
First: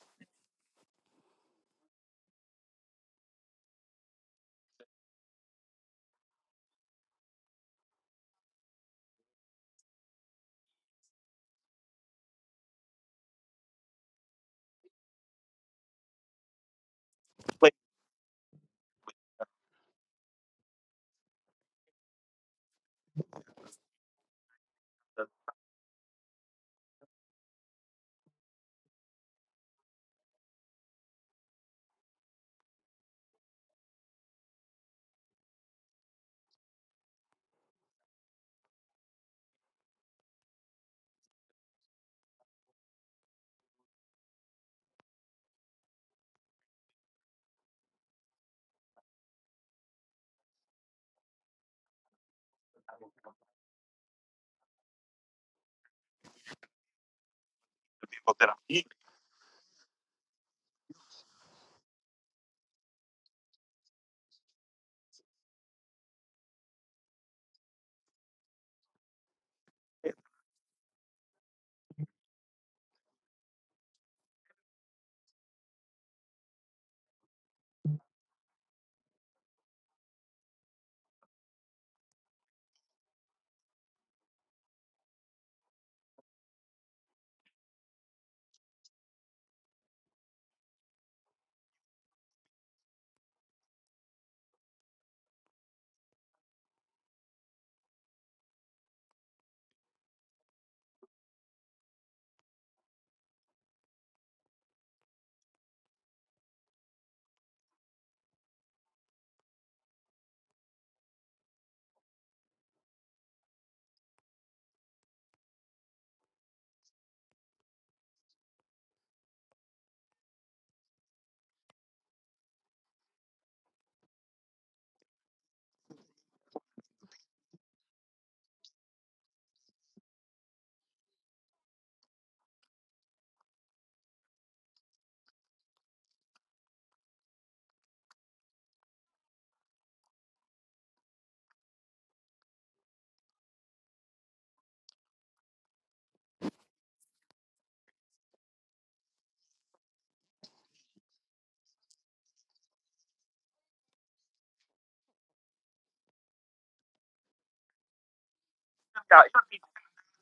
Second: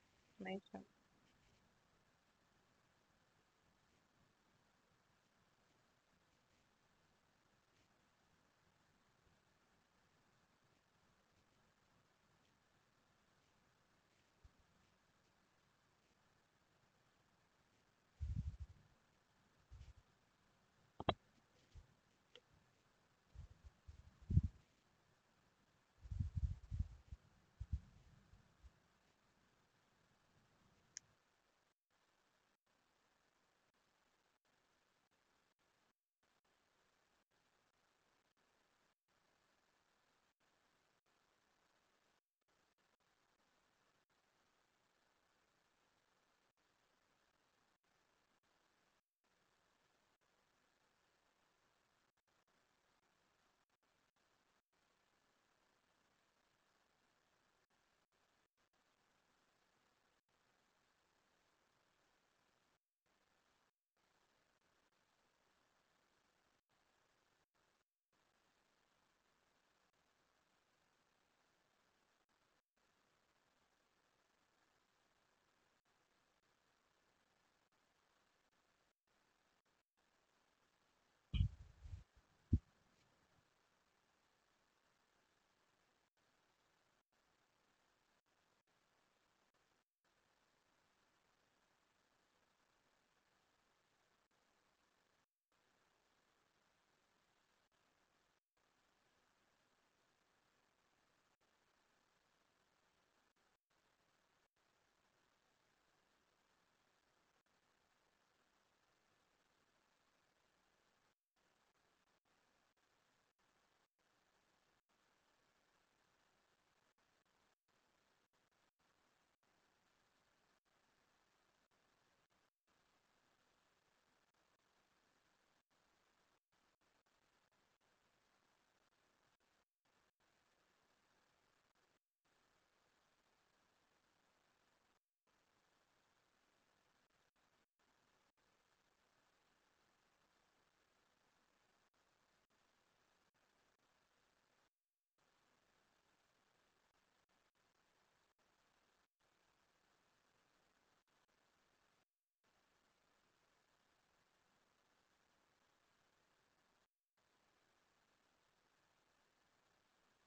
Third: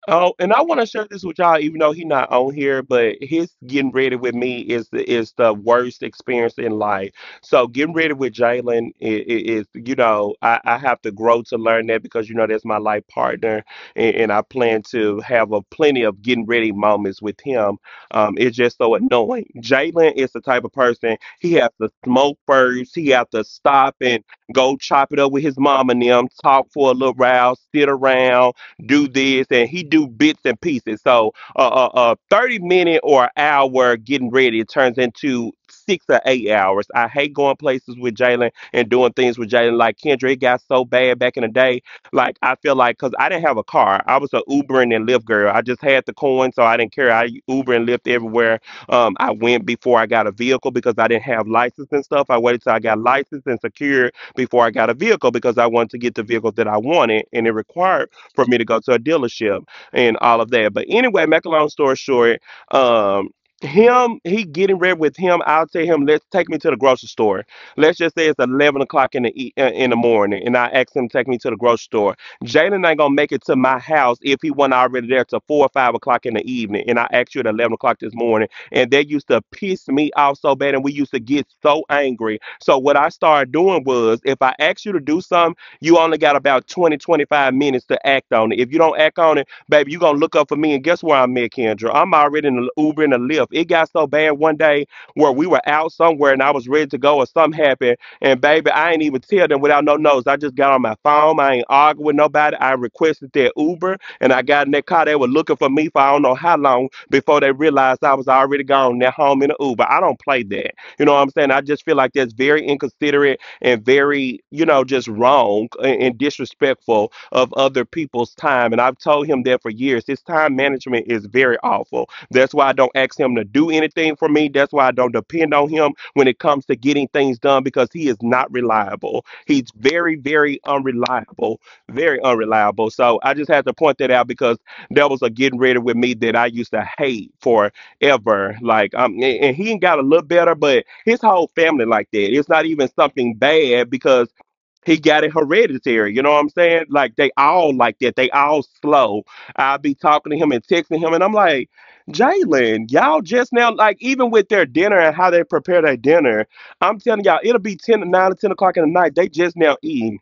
S1: Oh, and I
S3: Make
S1: want
S3: sure-
S1: to share this with y'all, even though he not on here, but his getting ready with me is the is the worst experience in life. So getting ready with Jalen i- i- is, you know, I, I have to grow to learn that because you know that's my life partner, and, and I plan to have a plenty of getting ready moments with him. Um, it's just so annoying. Jalen is the type of person he has to smoke first. He has to stop and go chop it up with his mom and them, talk for a little while, sit around do this, and he do bits and pieces. So a uh, uh, uh, thirty minute or an hour getting ready it turns into six or eight hours. I hate going places with Jalen and doing things with Jalen. Like Kendra, it got so bad back in the day. Like I feel like because I didn't have a car, I was a Ubering and Lyft girl. I just had the coin, so I didn't care. I Uber and Lyft everywhere. Um, I went before I got a vehicle because I didn't have license and stuff. I waited till I got licensed and secured before I got a vehicle because I wanted to get the vehicle that I wanted, and it required for me to go to a dealership and all of that. But anyway, make a long story short, um, him, he getting ready with him. I'll tell him, let's take me to the grocery store. Let's just say it's eleven o'clock in the e- uh, in the morning, and I ask him to take me to the grocery store. Jalen ain't gonna make it to my house if he wasn't already there till four or five o'clock in the evening. And I asked you at eleven o'clock this morning, and that used to piss me off so bad, and we used to get so angry. So what I started doing was, if I asked you to do something. You only got about twenty, twenty-five minutes to act on it. If you don't act on it, baby, you gonna look up for me. And guess where I'm at, Kendra? I'm already in the Uber and the Lyft. It got so bad one day where we were out somewhere and I was ready to go or something happened. And baby, I ain't even tell them without no notice. I just got on my phone. I ain't arguing with nobody. I requested their Uber and I got in that car. They were looking for me for I don't know how long before they realized I was already gone. They're home in the Uber. I don't play that. You know what I'm saying? I just feel like that's very inconsiderate and very, you know, just wrong and, and disrespectful of other people's time. And I've told him that for years. His time management is very awful. That's why I don't ask him to do anything for me. That's why I don't depend on him when it comes to getting things done because he is not reliable. He's very, very unreliable. Very unreliable. So I just had to point that out because that was a getting ready with me that I used to hate for ever. Like um, and and he got a little better, but his whole family like that. It's not even something bad because he got it hereditary. You know what I'm saying? Like they all like that. They all slow. I be talking to him and texting him, and I'm like, Jalen, y'all just now like even with their dinner and how they prepare their dinner. I'm telling y'all, it'll be ten nine or ten o'clock in the night. They just now eating.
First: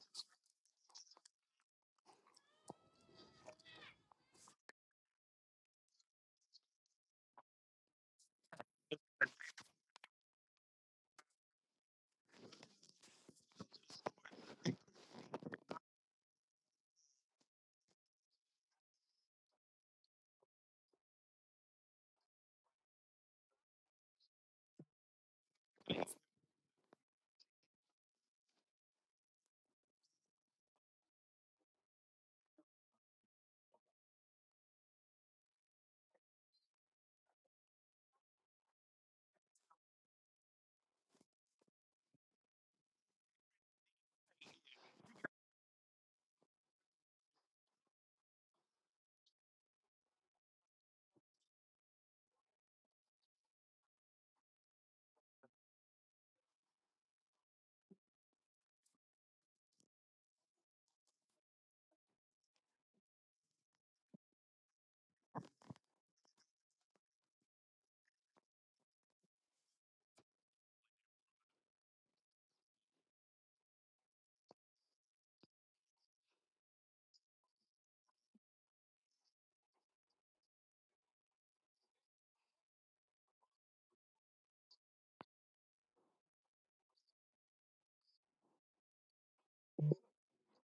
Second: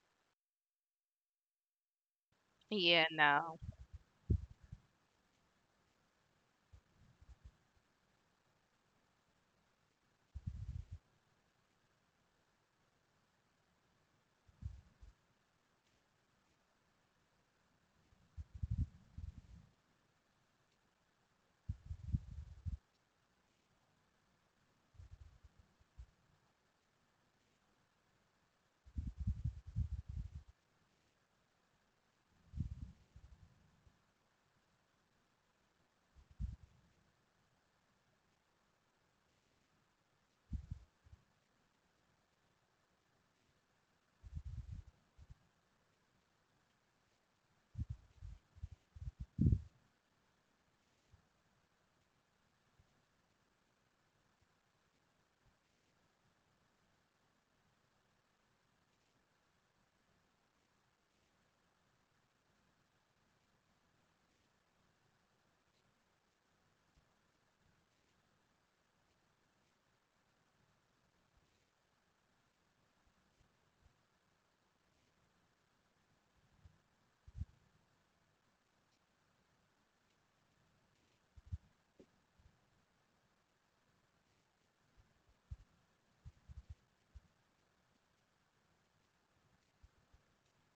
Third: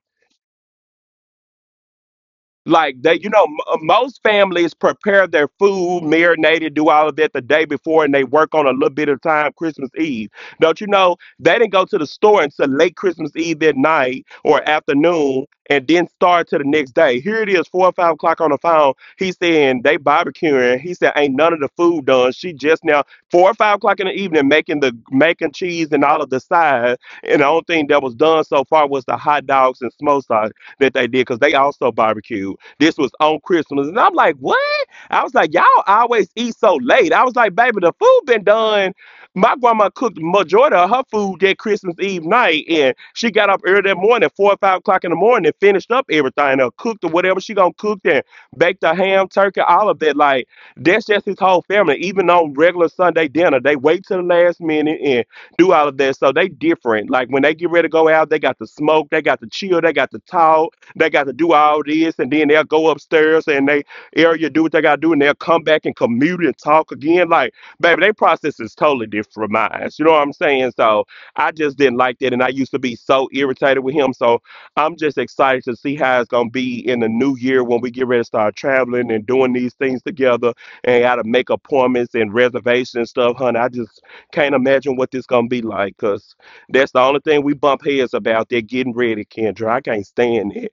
S1: Like
S3: Yeah,
S1: they, you know,
S3: no.
S1: m- most families prepare their food, marinate it, do all of that the day before, and they work on a little bit of time Christmas Eve. Don't you know they didn't go to the store until late Christmas Eve that night or afternoon, and then start to the next day. Here it is, four or five o'clock on the phone. He's saying they barbecuing. He said ain't none of the food done. She just now four or five o'clock in the evening making the making cheese and all of the sides, and the only thing that was done so far was the hot dogs and smoked sausage that they did because they also barbecued. This was on Christmas. And I'm like, what? I was like, y'all always eat so late. I was like, baby, the food been done. My grandma cooked majority of her food that Christmas Eve night, and she got up early that morning, four or five o'clock in the morning, and finished up everything, or cooked or whatever she gonna cook, and baked the ham, turkey, all of that. Like that's just his whole family. Even on regular Sunday dinner, they wait till the last minute and do all of that. So they different. Like when they get ready to go out, they got the smoke, they got the chill, they got the talk. They got to do all this, and then they'll go upstairs and they area do what they got to do, and they'll come back and commute and talk again. Like, baby, their process is totally different from mine. You know what I'm saying? So I just didn't like that, and I used to be so irritated with him. So I'm just excited to see how it's gonna be in the new year when we get ready to start traveling and doing these things together, and got to make appointments and reservations and stuff, honey. I just can't imagine what this gonna be like, cause that's the only thing we bump heads about. They're getting ready, Kendra. I can't stand it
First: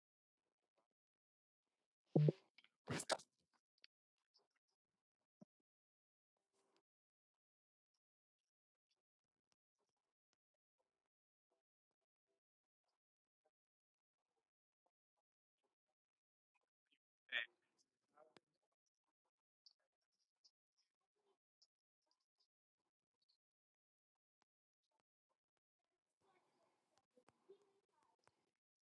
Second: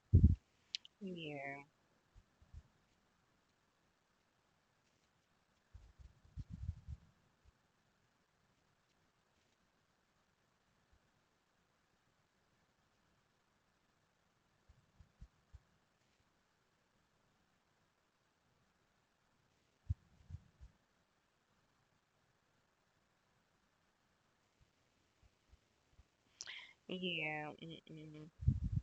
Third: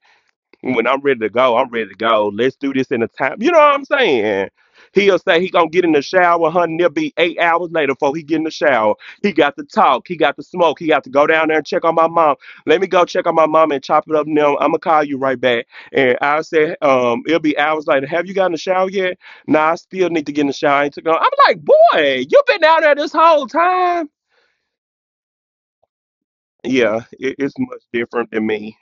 S1: when I'm ready to go,
S3: Yeah,
S1: I'm ready to go. Let's do this in a time. You know what I'm saying? He'll say he gonna get in the shower, honey. There will be eight hours later before he get in the shower. He got to talk. He got to smoke. He got to go down there and check on my mom. Let me go check on my mom and chop it up. Now I'm gonna call you right back. And I said, um, it'll be hours later. Have you gotten in the shower yet? Nah, I still need to get in the shower. I ain't took no. I'm like, boy, you been down there this whole time. Yeah, it,
S3: yeah.
S1: it's much different
S3: Mm-mm.
S1: than me.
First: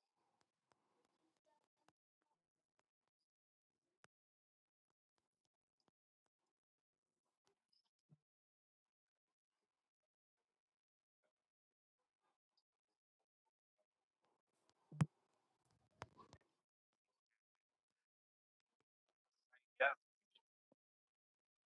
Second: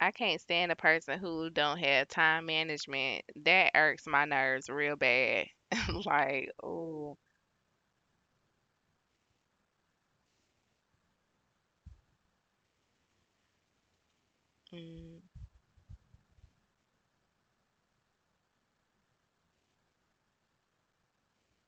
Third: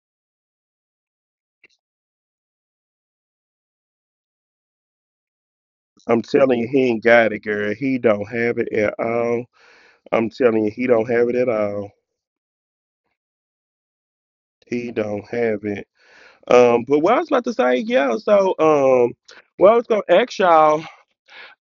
S3: I can't stand a person who don't have time management. That irks my nerves real bad.
S1: I'm
S3: Like,
S1: telling you, he ain't
S3: oh,
S1: got it, girl. He don't have it at all. I'm telling you, he don't have it at all. He don't
S3: mm.
S1: have it. Um, but what I was about to say, yeah. So, um, well, I was gonna ask y'all,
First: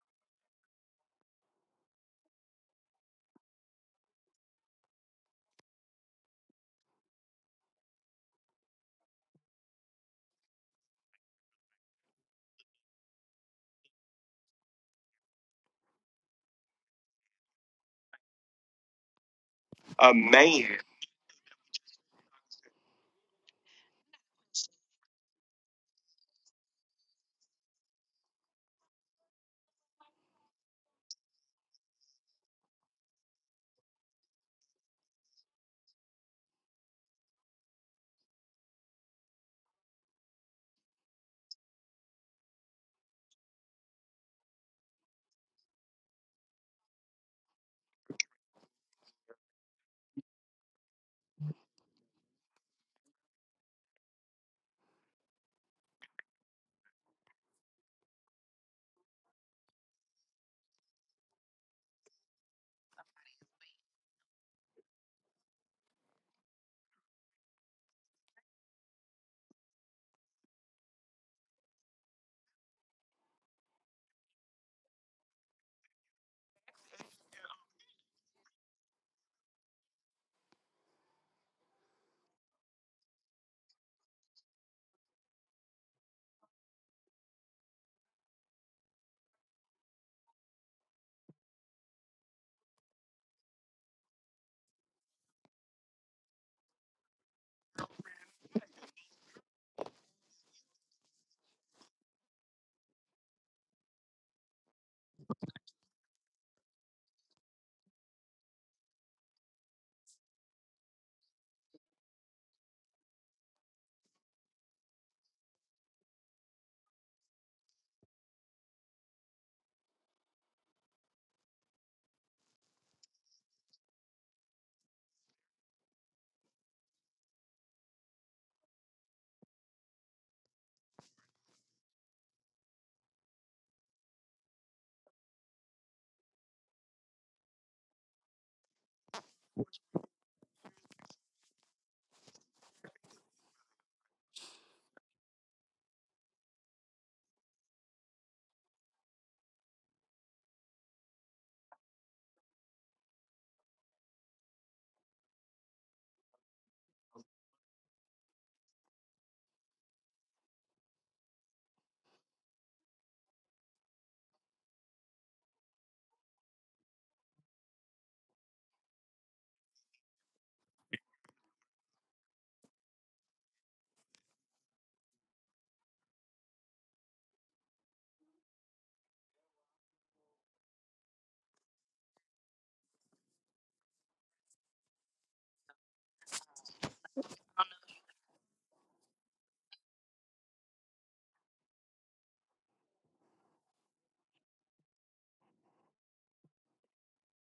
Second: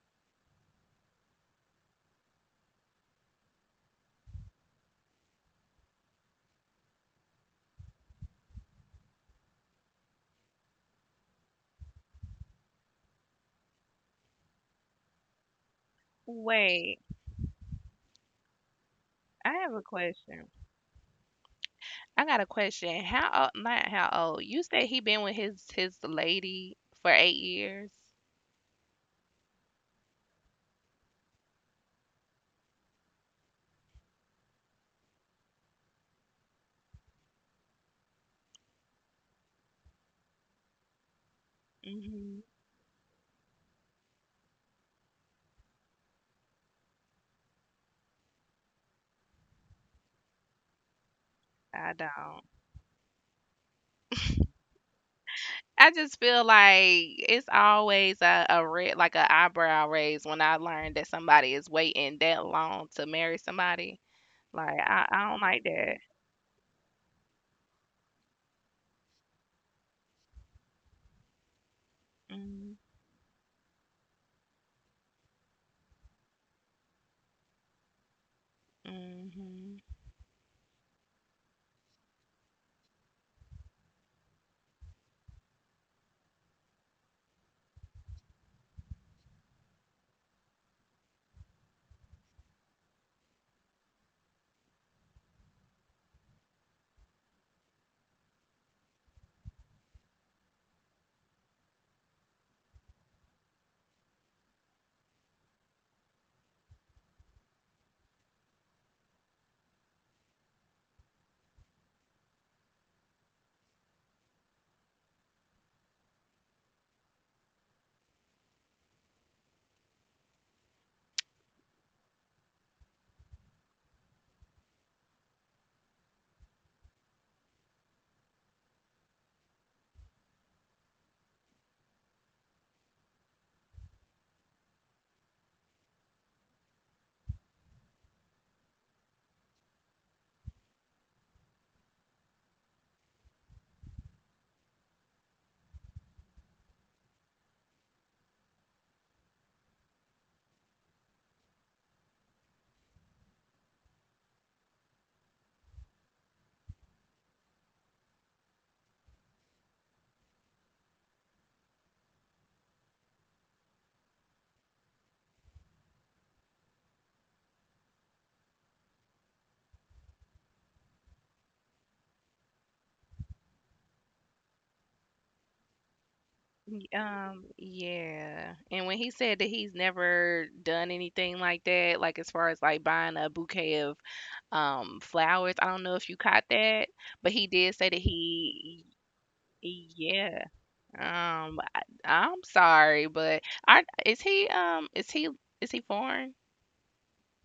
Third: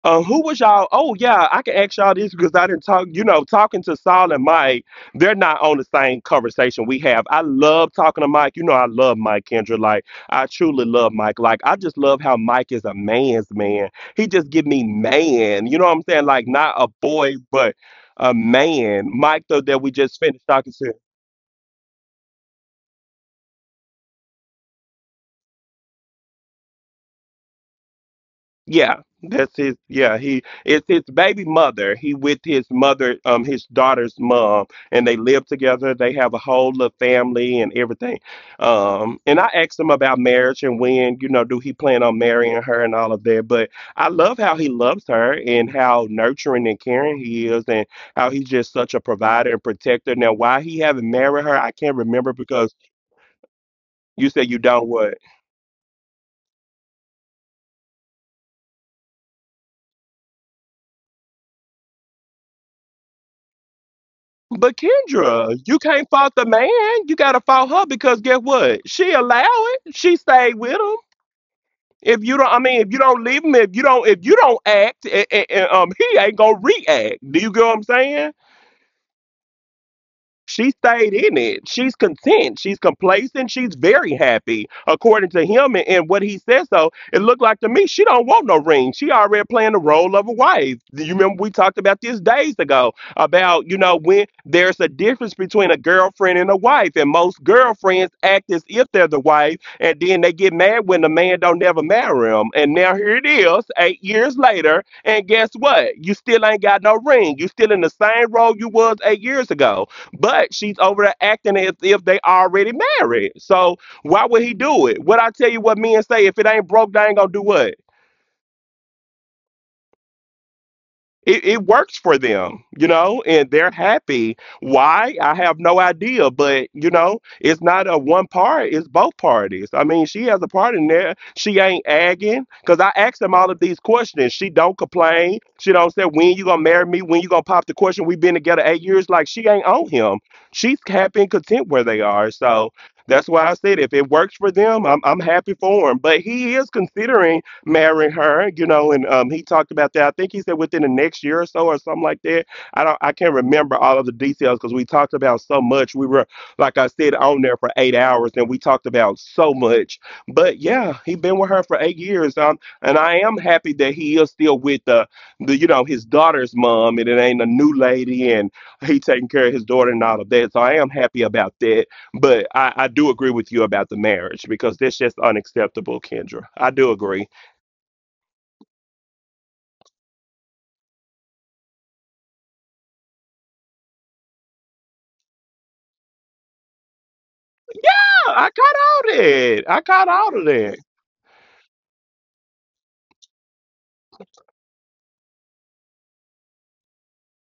S1: um, who was y'all? Oh, yeah, I can ask y'all this because I didn't talk. You know, talking to Saul and Mike, they're not on the same conversation we have. I love talking to Mike. You know, I love Mike Kendra. Like, I truly love Mike. Like, I just love how Mike is a man's man. He just give me man. You know what I'm saying? Like, not a
S3: Wait,
S1: boy, but a man. Mike,
S3: I
S1: though,
S3: have
S1: that
S3: a
S1: we just finished
S3: question.
S1: talking to.
S3: I got a question. How old, not how old. You said he been with his his lady for eight years.
S1: Yeah, that's his. Yeah, he it's his baby mother. He with his mother, um, his daughter's mom, and they live together. They have a whole little family and everything. Um, and I asked him about marriage and when, you know, do he plan on
S3: Hmm.
S1: marrying her and all of that. But I love how he loves her and how nurturing and caring he is, and how he's just such a provider and protector. Now, why he haven't married her, I can't
S3: I
S1: remember
S3: don't.
S1: because you said you don't what.
S3: I just feel like it's always a, a red, like a eyebrow raise when I learn that somebody is waiting that long to marry somebody.
S1: But
S3: Like I, I don't
S1: Kendra,
S3: like
S1: you
S3: that.
S1: can't fault the man. You gotta fault her because guess what? She allow it. She stayed with him. If you don't, I mean, if you don't leave him, if you don't, if you don't act, a- a- a- um, he ain't gonna react. Do you get what I'm saying?
S3: Mm-hmm.
S1: She stayed in it. She's content. She's complacent. She's very happy, according to him and, and what he says. So it looked like to me she don't want no ring. She already playing the role of a wife. You remember we talked about this days ago about you know when there's a difference between a girlfriend and a wife, and most girlfriends act as if they're the wife, and then they get mad when the man don't never marry them. And now here it is, eight years later, and guess what? You still ain't got no ring. You still in the same role you was eight years ago, but she's over there acting as if they already married. So why would he do it? What I tell you, what men say, if it ain't broke, they ain't gonna do what. it, it works for them, you know, and they're happy. Why? I have no idea, but you know, it's not a one part, it's both parties. I mean, she has a part in there. She ain't agging because I asked them all of these questions. She don't complain. She don't say, when you gonna marry me? When you gonna pop the question? We've been together eight years. Like she ain't on him. She's happy and content where they are. So that's why I said if it works for them, I'm, I'm happy for him. But he is considering marry her, you know, and um, he talked about that. I think he said within the next year or so or something like that. I don't I can't remember all of the details because we talked about so much. We were, like I said, on there for eight hours and we talked about so much. But yeah, he been with her for eight years. Um, and I am happy that he is still with the, the you know, his daughter's mom, and it ain't a new lady, and he taking care of his daughter and all of that. So I am happy about that. But I, I do agree with you about the marriage because that's just unacceptable, Kendra. I do agree.
S3: Um, yeah. And when he said that he's never done anything like that, like as far as like buying a bouquet of um flowers, I don't know if you caught that, but he did say that
S1: I got
S3: he,
S1: out of it. I got out of
S3: yeah.
S1: there.
S3: Um, I, I'm sorry, but are is he um is he is he foreign?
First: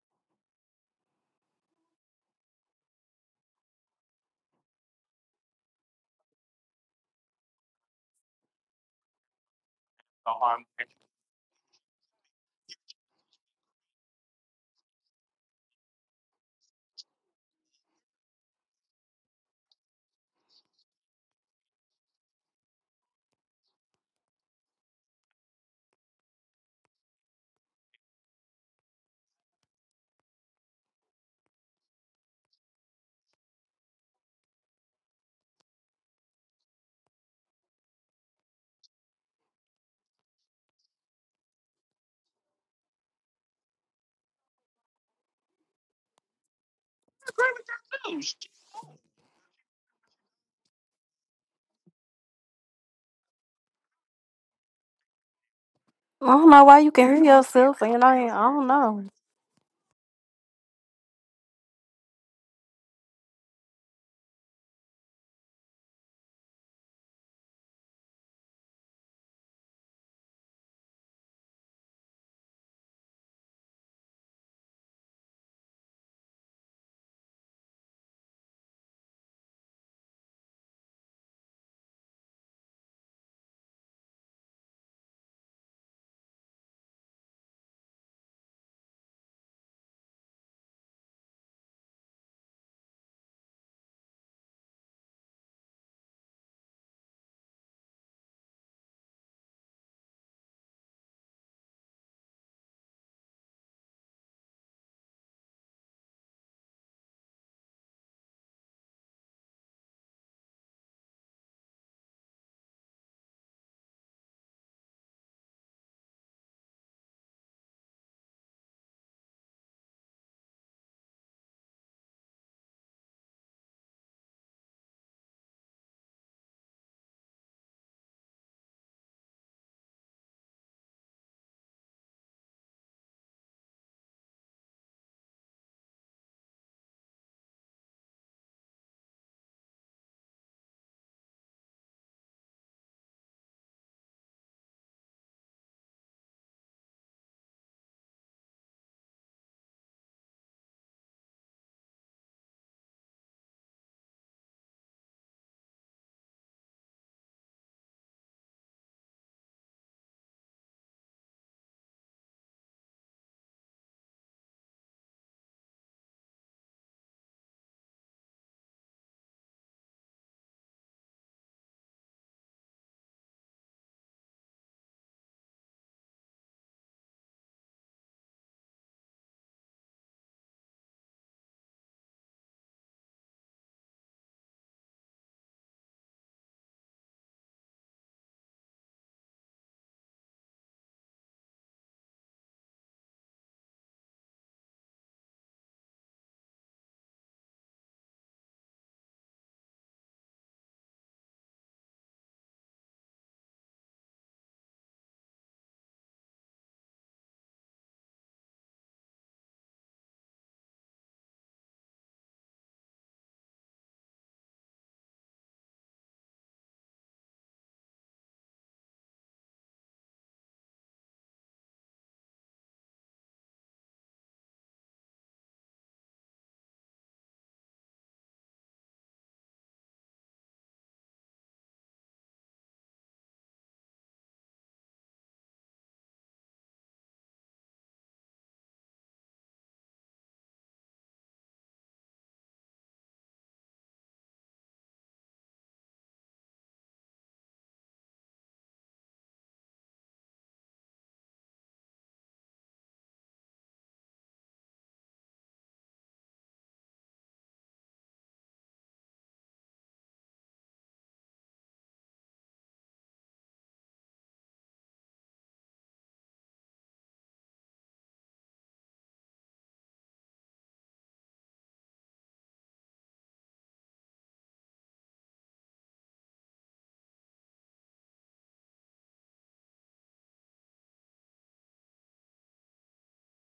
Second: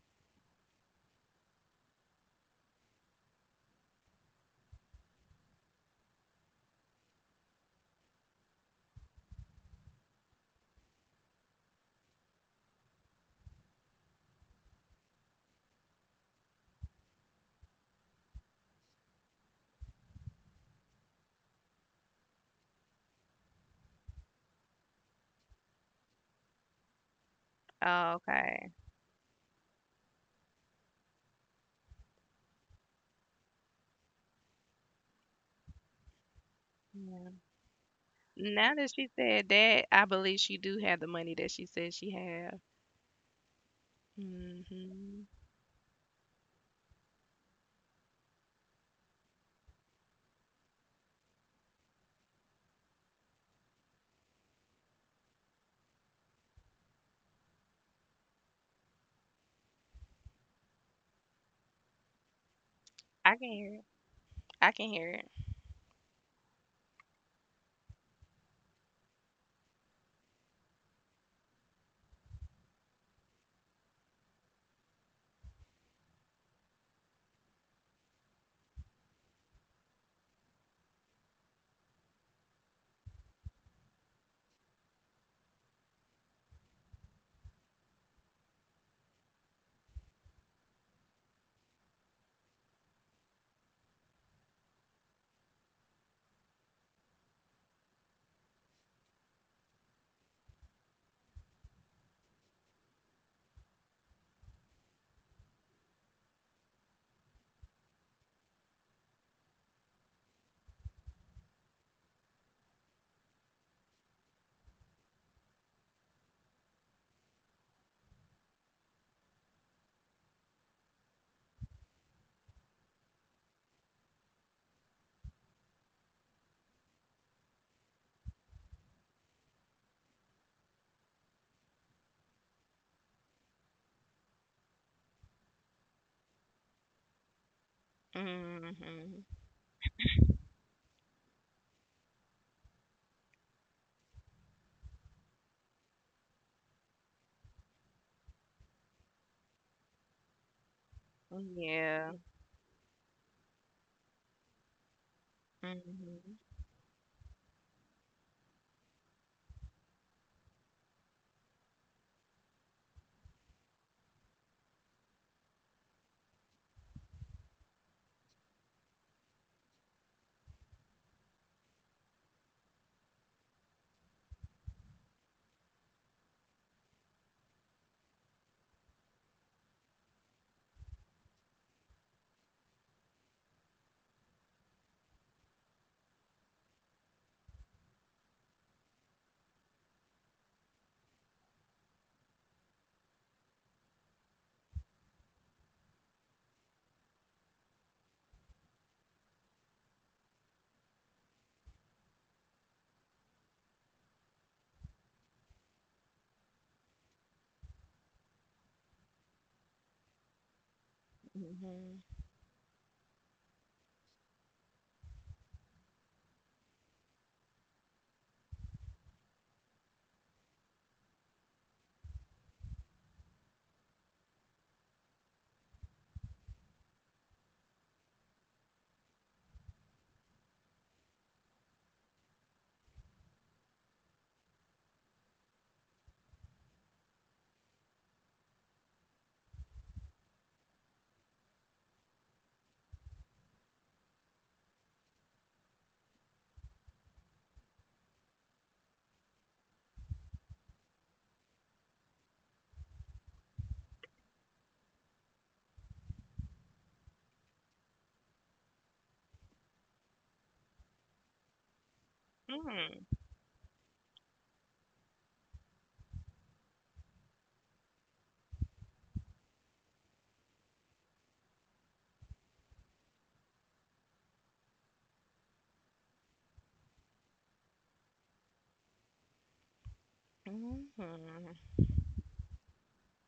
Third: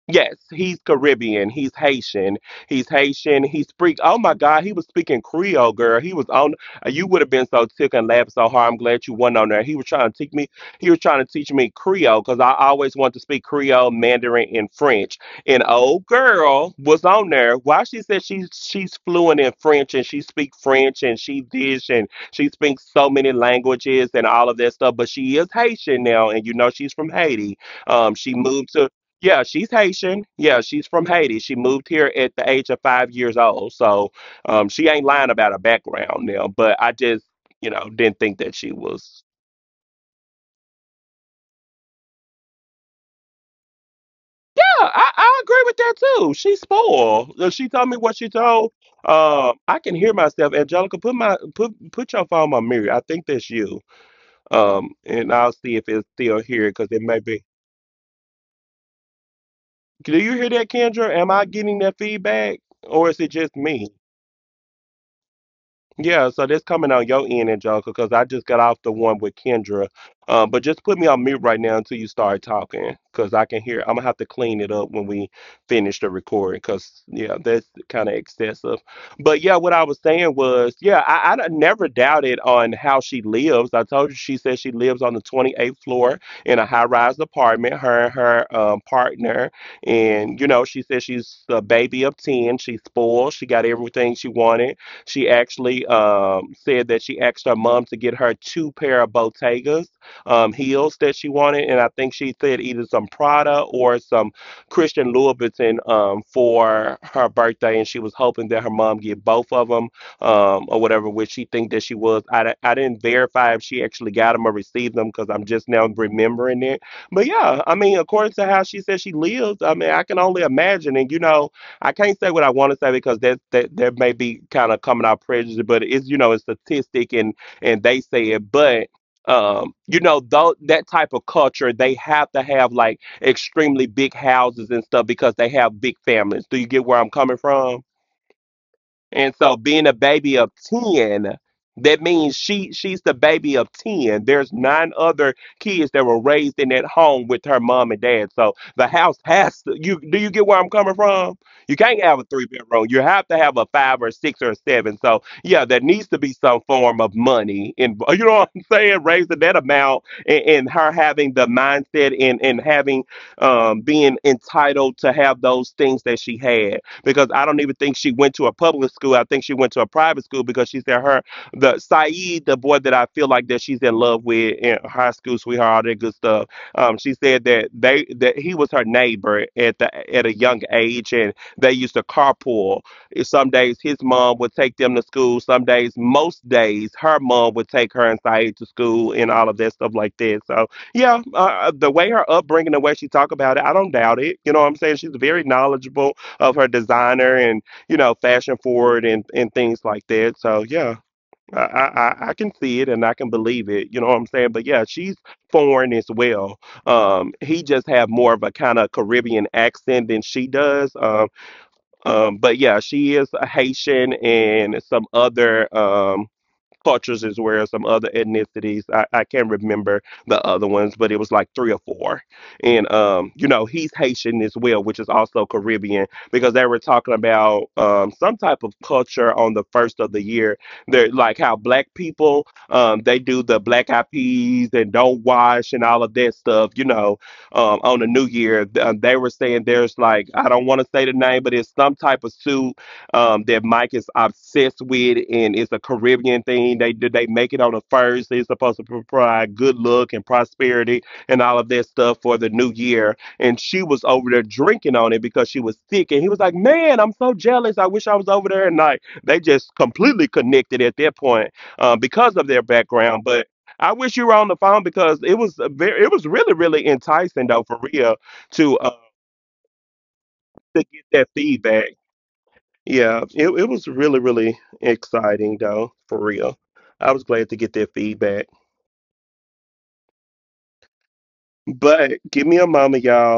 S1: Yes, he's Caribbean. He's Haitian. He's Haitian. He speak. Oh my God, he was speaking Creole, girl. He was on. uh, You would have been so tick and laughed so hard. I'm glad you wasn't on there. He was trying to teach me. He was trying to teach me Creole because I always wanted to speak Creole, Mandarin, and French. And old girl was on there. Why, she said she's she's fluent in French, and she speak French, and she dish, and she speaks so many languages and all of that stuff. But she is Haitian now, and you know she's from Haiti.
S3: Oh,
S1: Um, she moved
S3: okay.
S1: to Yeah, she's Haitian. Yeah, she's from Haiti. She moved here at the age of five years old. So um, she ain't lying about her background now, but I just,
S3: Yeah.
S1: you know, didn't think that she
S3: Now that she
S1: was.
S3: said that, I believe she do have the money that she said she have.
S1: Yeah, I,
S3: Hmm.
S1: I agree with that too. She's spoiled. Uh, She told me what she told. Um, I can hear myself. Angelica, put my put put your phone on mute. I think that's you. Um, and I'll see if it's
S2: I
S1: still
S2: don't know
S1: here
S2: why
S1: because
S2: you
S1: it
S2: can
S1: may
S2: hear
S1: be.
S2: yourself, and I, I don't know.
S1: Do you hear that, Kendra? Am I getting that feedback, or is it
S3: I can
S1: just
S3: hear it.
S1: me?
S3: I can hear it.
S1: Yeah, so that's coming on your end, Angelica, because I just got off the one with Kendra. Uh, but just put me on mute right now until you start talking, because I can hear. I'm gonna have to clean it up when we finish the recording, because yeah, that's kind of excessive. But yeah, what I was saying was, yeah, I, I done never doubted on how she lives. I told you she said she lives on the twenty-eighth floor in a high-rise apartment. Her and her um, partner, and you know, she said she's a baby of ten. She's spoiled. She got everything she wanted. She actually um, said that she asked her mom to get her two pair of Bottegas um, heels that she wanted, and I think she said either some Prada or some Christian Louboutin, um, for her birthday, and she was hoping that her mom get both of them, um, or whatever, which she think that she was. I, di- I didn't verify if she actually got them or received them because I'm just now remembering it. But yeah, I mean, according to how she said she lives, I mean, I can only imagine. And you know, I can't say what I want to say because that that there may be kind of coming out prejudice, but it's you know it's statistic and and they say it, but um, you know, though, that type of culture, they have to have like extremely big houses and stuff because they have big families. Do you get where I'm coming from?
S3: Hmm.
S1: And so being a baby of ten, that means she she's the baby of ten. There's nine other kids that were raised in that home with her mom and dad. So the house has to, you, do you get where I'm coming from? You can't
S3: Yeah.
S1: have a three bedroom. You have to have a five or six or seven. So yeah, there needs to be
S3: Hmm.
S1: some form of money and you know what I'm saying, raising that amount, and, and, her having the mindset, and, and having um being entitled to have those things that she had, because I don't even think she went to a public school. I think she went to a private school because she said her, the Saeed, the boy that I feel like that she's in love with, in high school sweetheart, all that good stuff. Um, she said that they that he was her neighbor at the at a young age, and they used to carpool. Some days his mom would take them to school. Some days, most days, her mom would take her and Saeed to school and all of that stuff like that. So yeah, uh, uh, the way her upbringing, the way she talk about it, I don't doubt it. You know what I'm saying? She's very knowledgeable of her designer and you know fashion forward and and things like that. So yeah, I I, I can see it and I can believe it. You know what I'm saying? But yeah, she's foreign as well. Um, he just have more of a kind of Caribbean accent than she does. Um,
S3: Hmm.
S1: um, but yeah, she is a Haitian and some other. Um, cultures as well as some other ethnicities. I, I can't remember the other ones, but it was like three or four. And um, you know, he's Haitian as well, which is also Caribbean, because they were talking about um some type of culture on the first of the year. They're like how black people um they do the black eyed peas and don't wash and all of that stuff, you know, um on the new year. Th- uh, They were saying there's like, I don't want to say the name, but it's some type of soup, um, that Mike is obsessed with, and it's a Caribbean thing. They they make it on the first. They're supposed to provide good luck and prosperity and all of that stuff for the new year. And she was over there drinking on it because she was sick. And he was like, "Man, I'm so jealous. I wish I was over there." And like they just completely connected at that point, uh, because of their background, but. I wish you were on the phone because it was a very, it was really, really enticing though for real to uh, to get that feedback. Yeah, it, it was really, really exciting though, for real. I was glad to get that feedback.
S3: Hmm. Hmm.
S1: But give me a moment, y'all.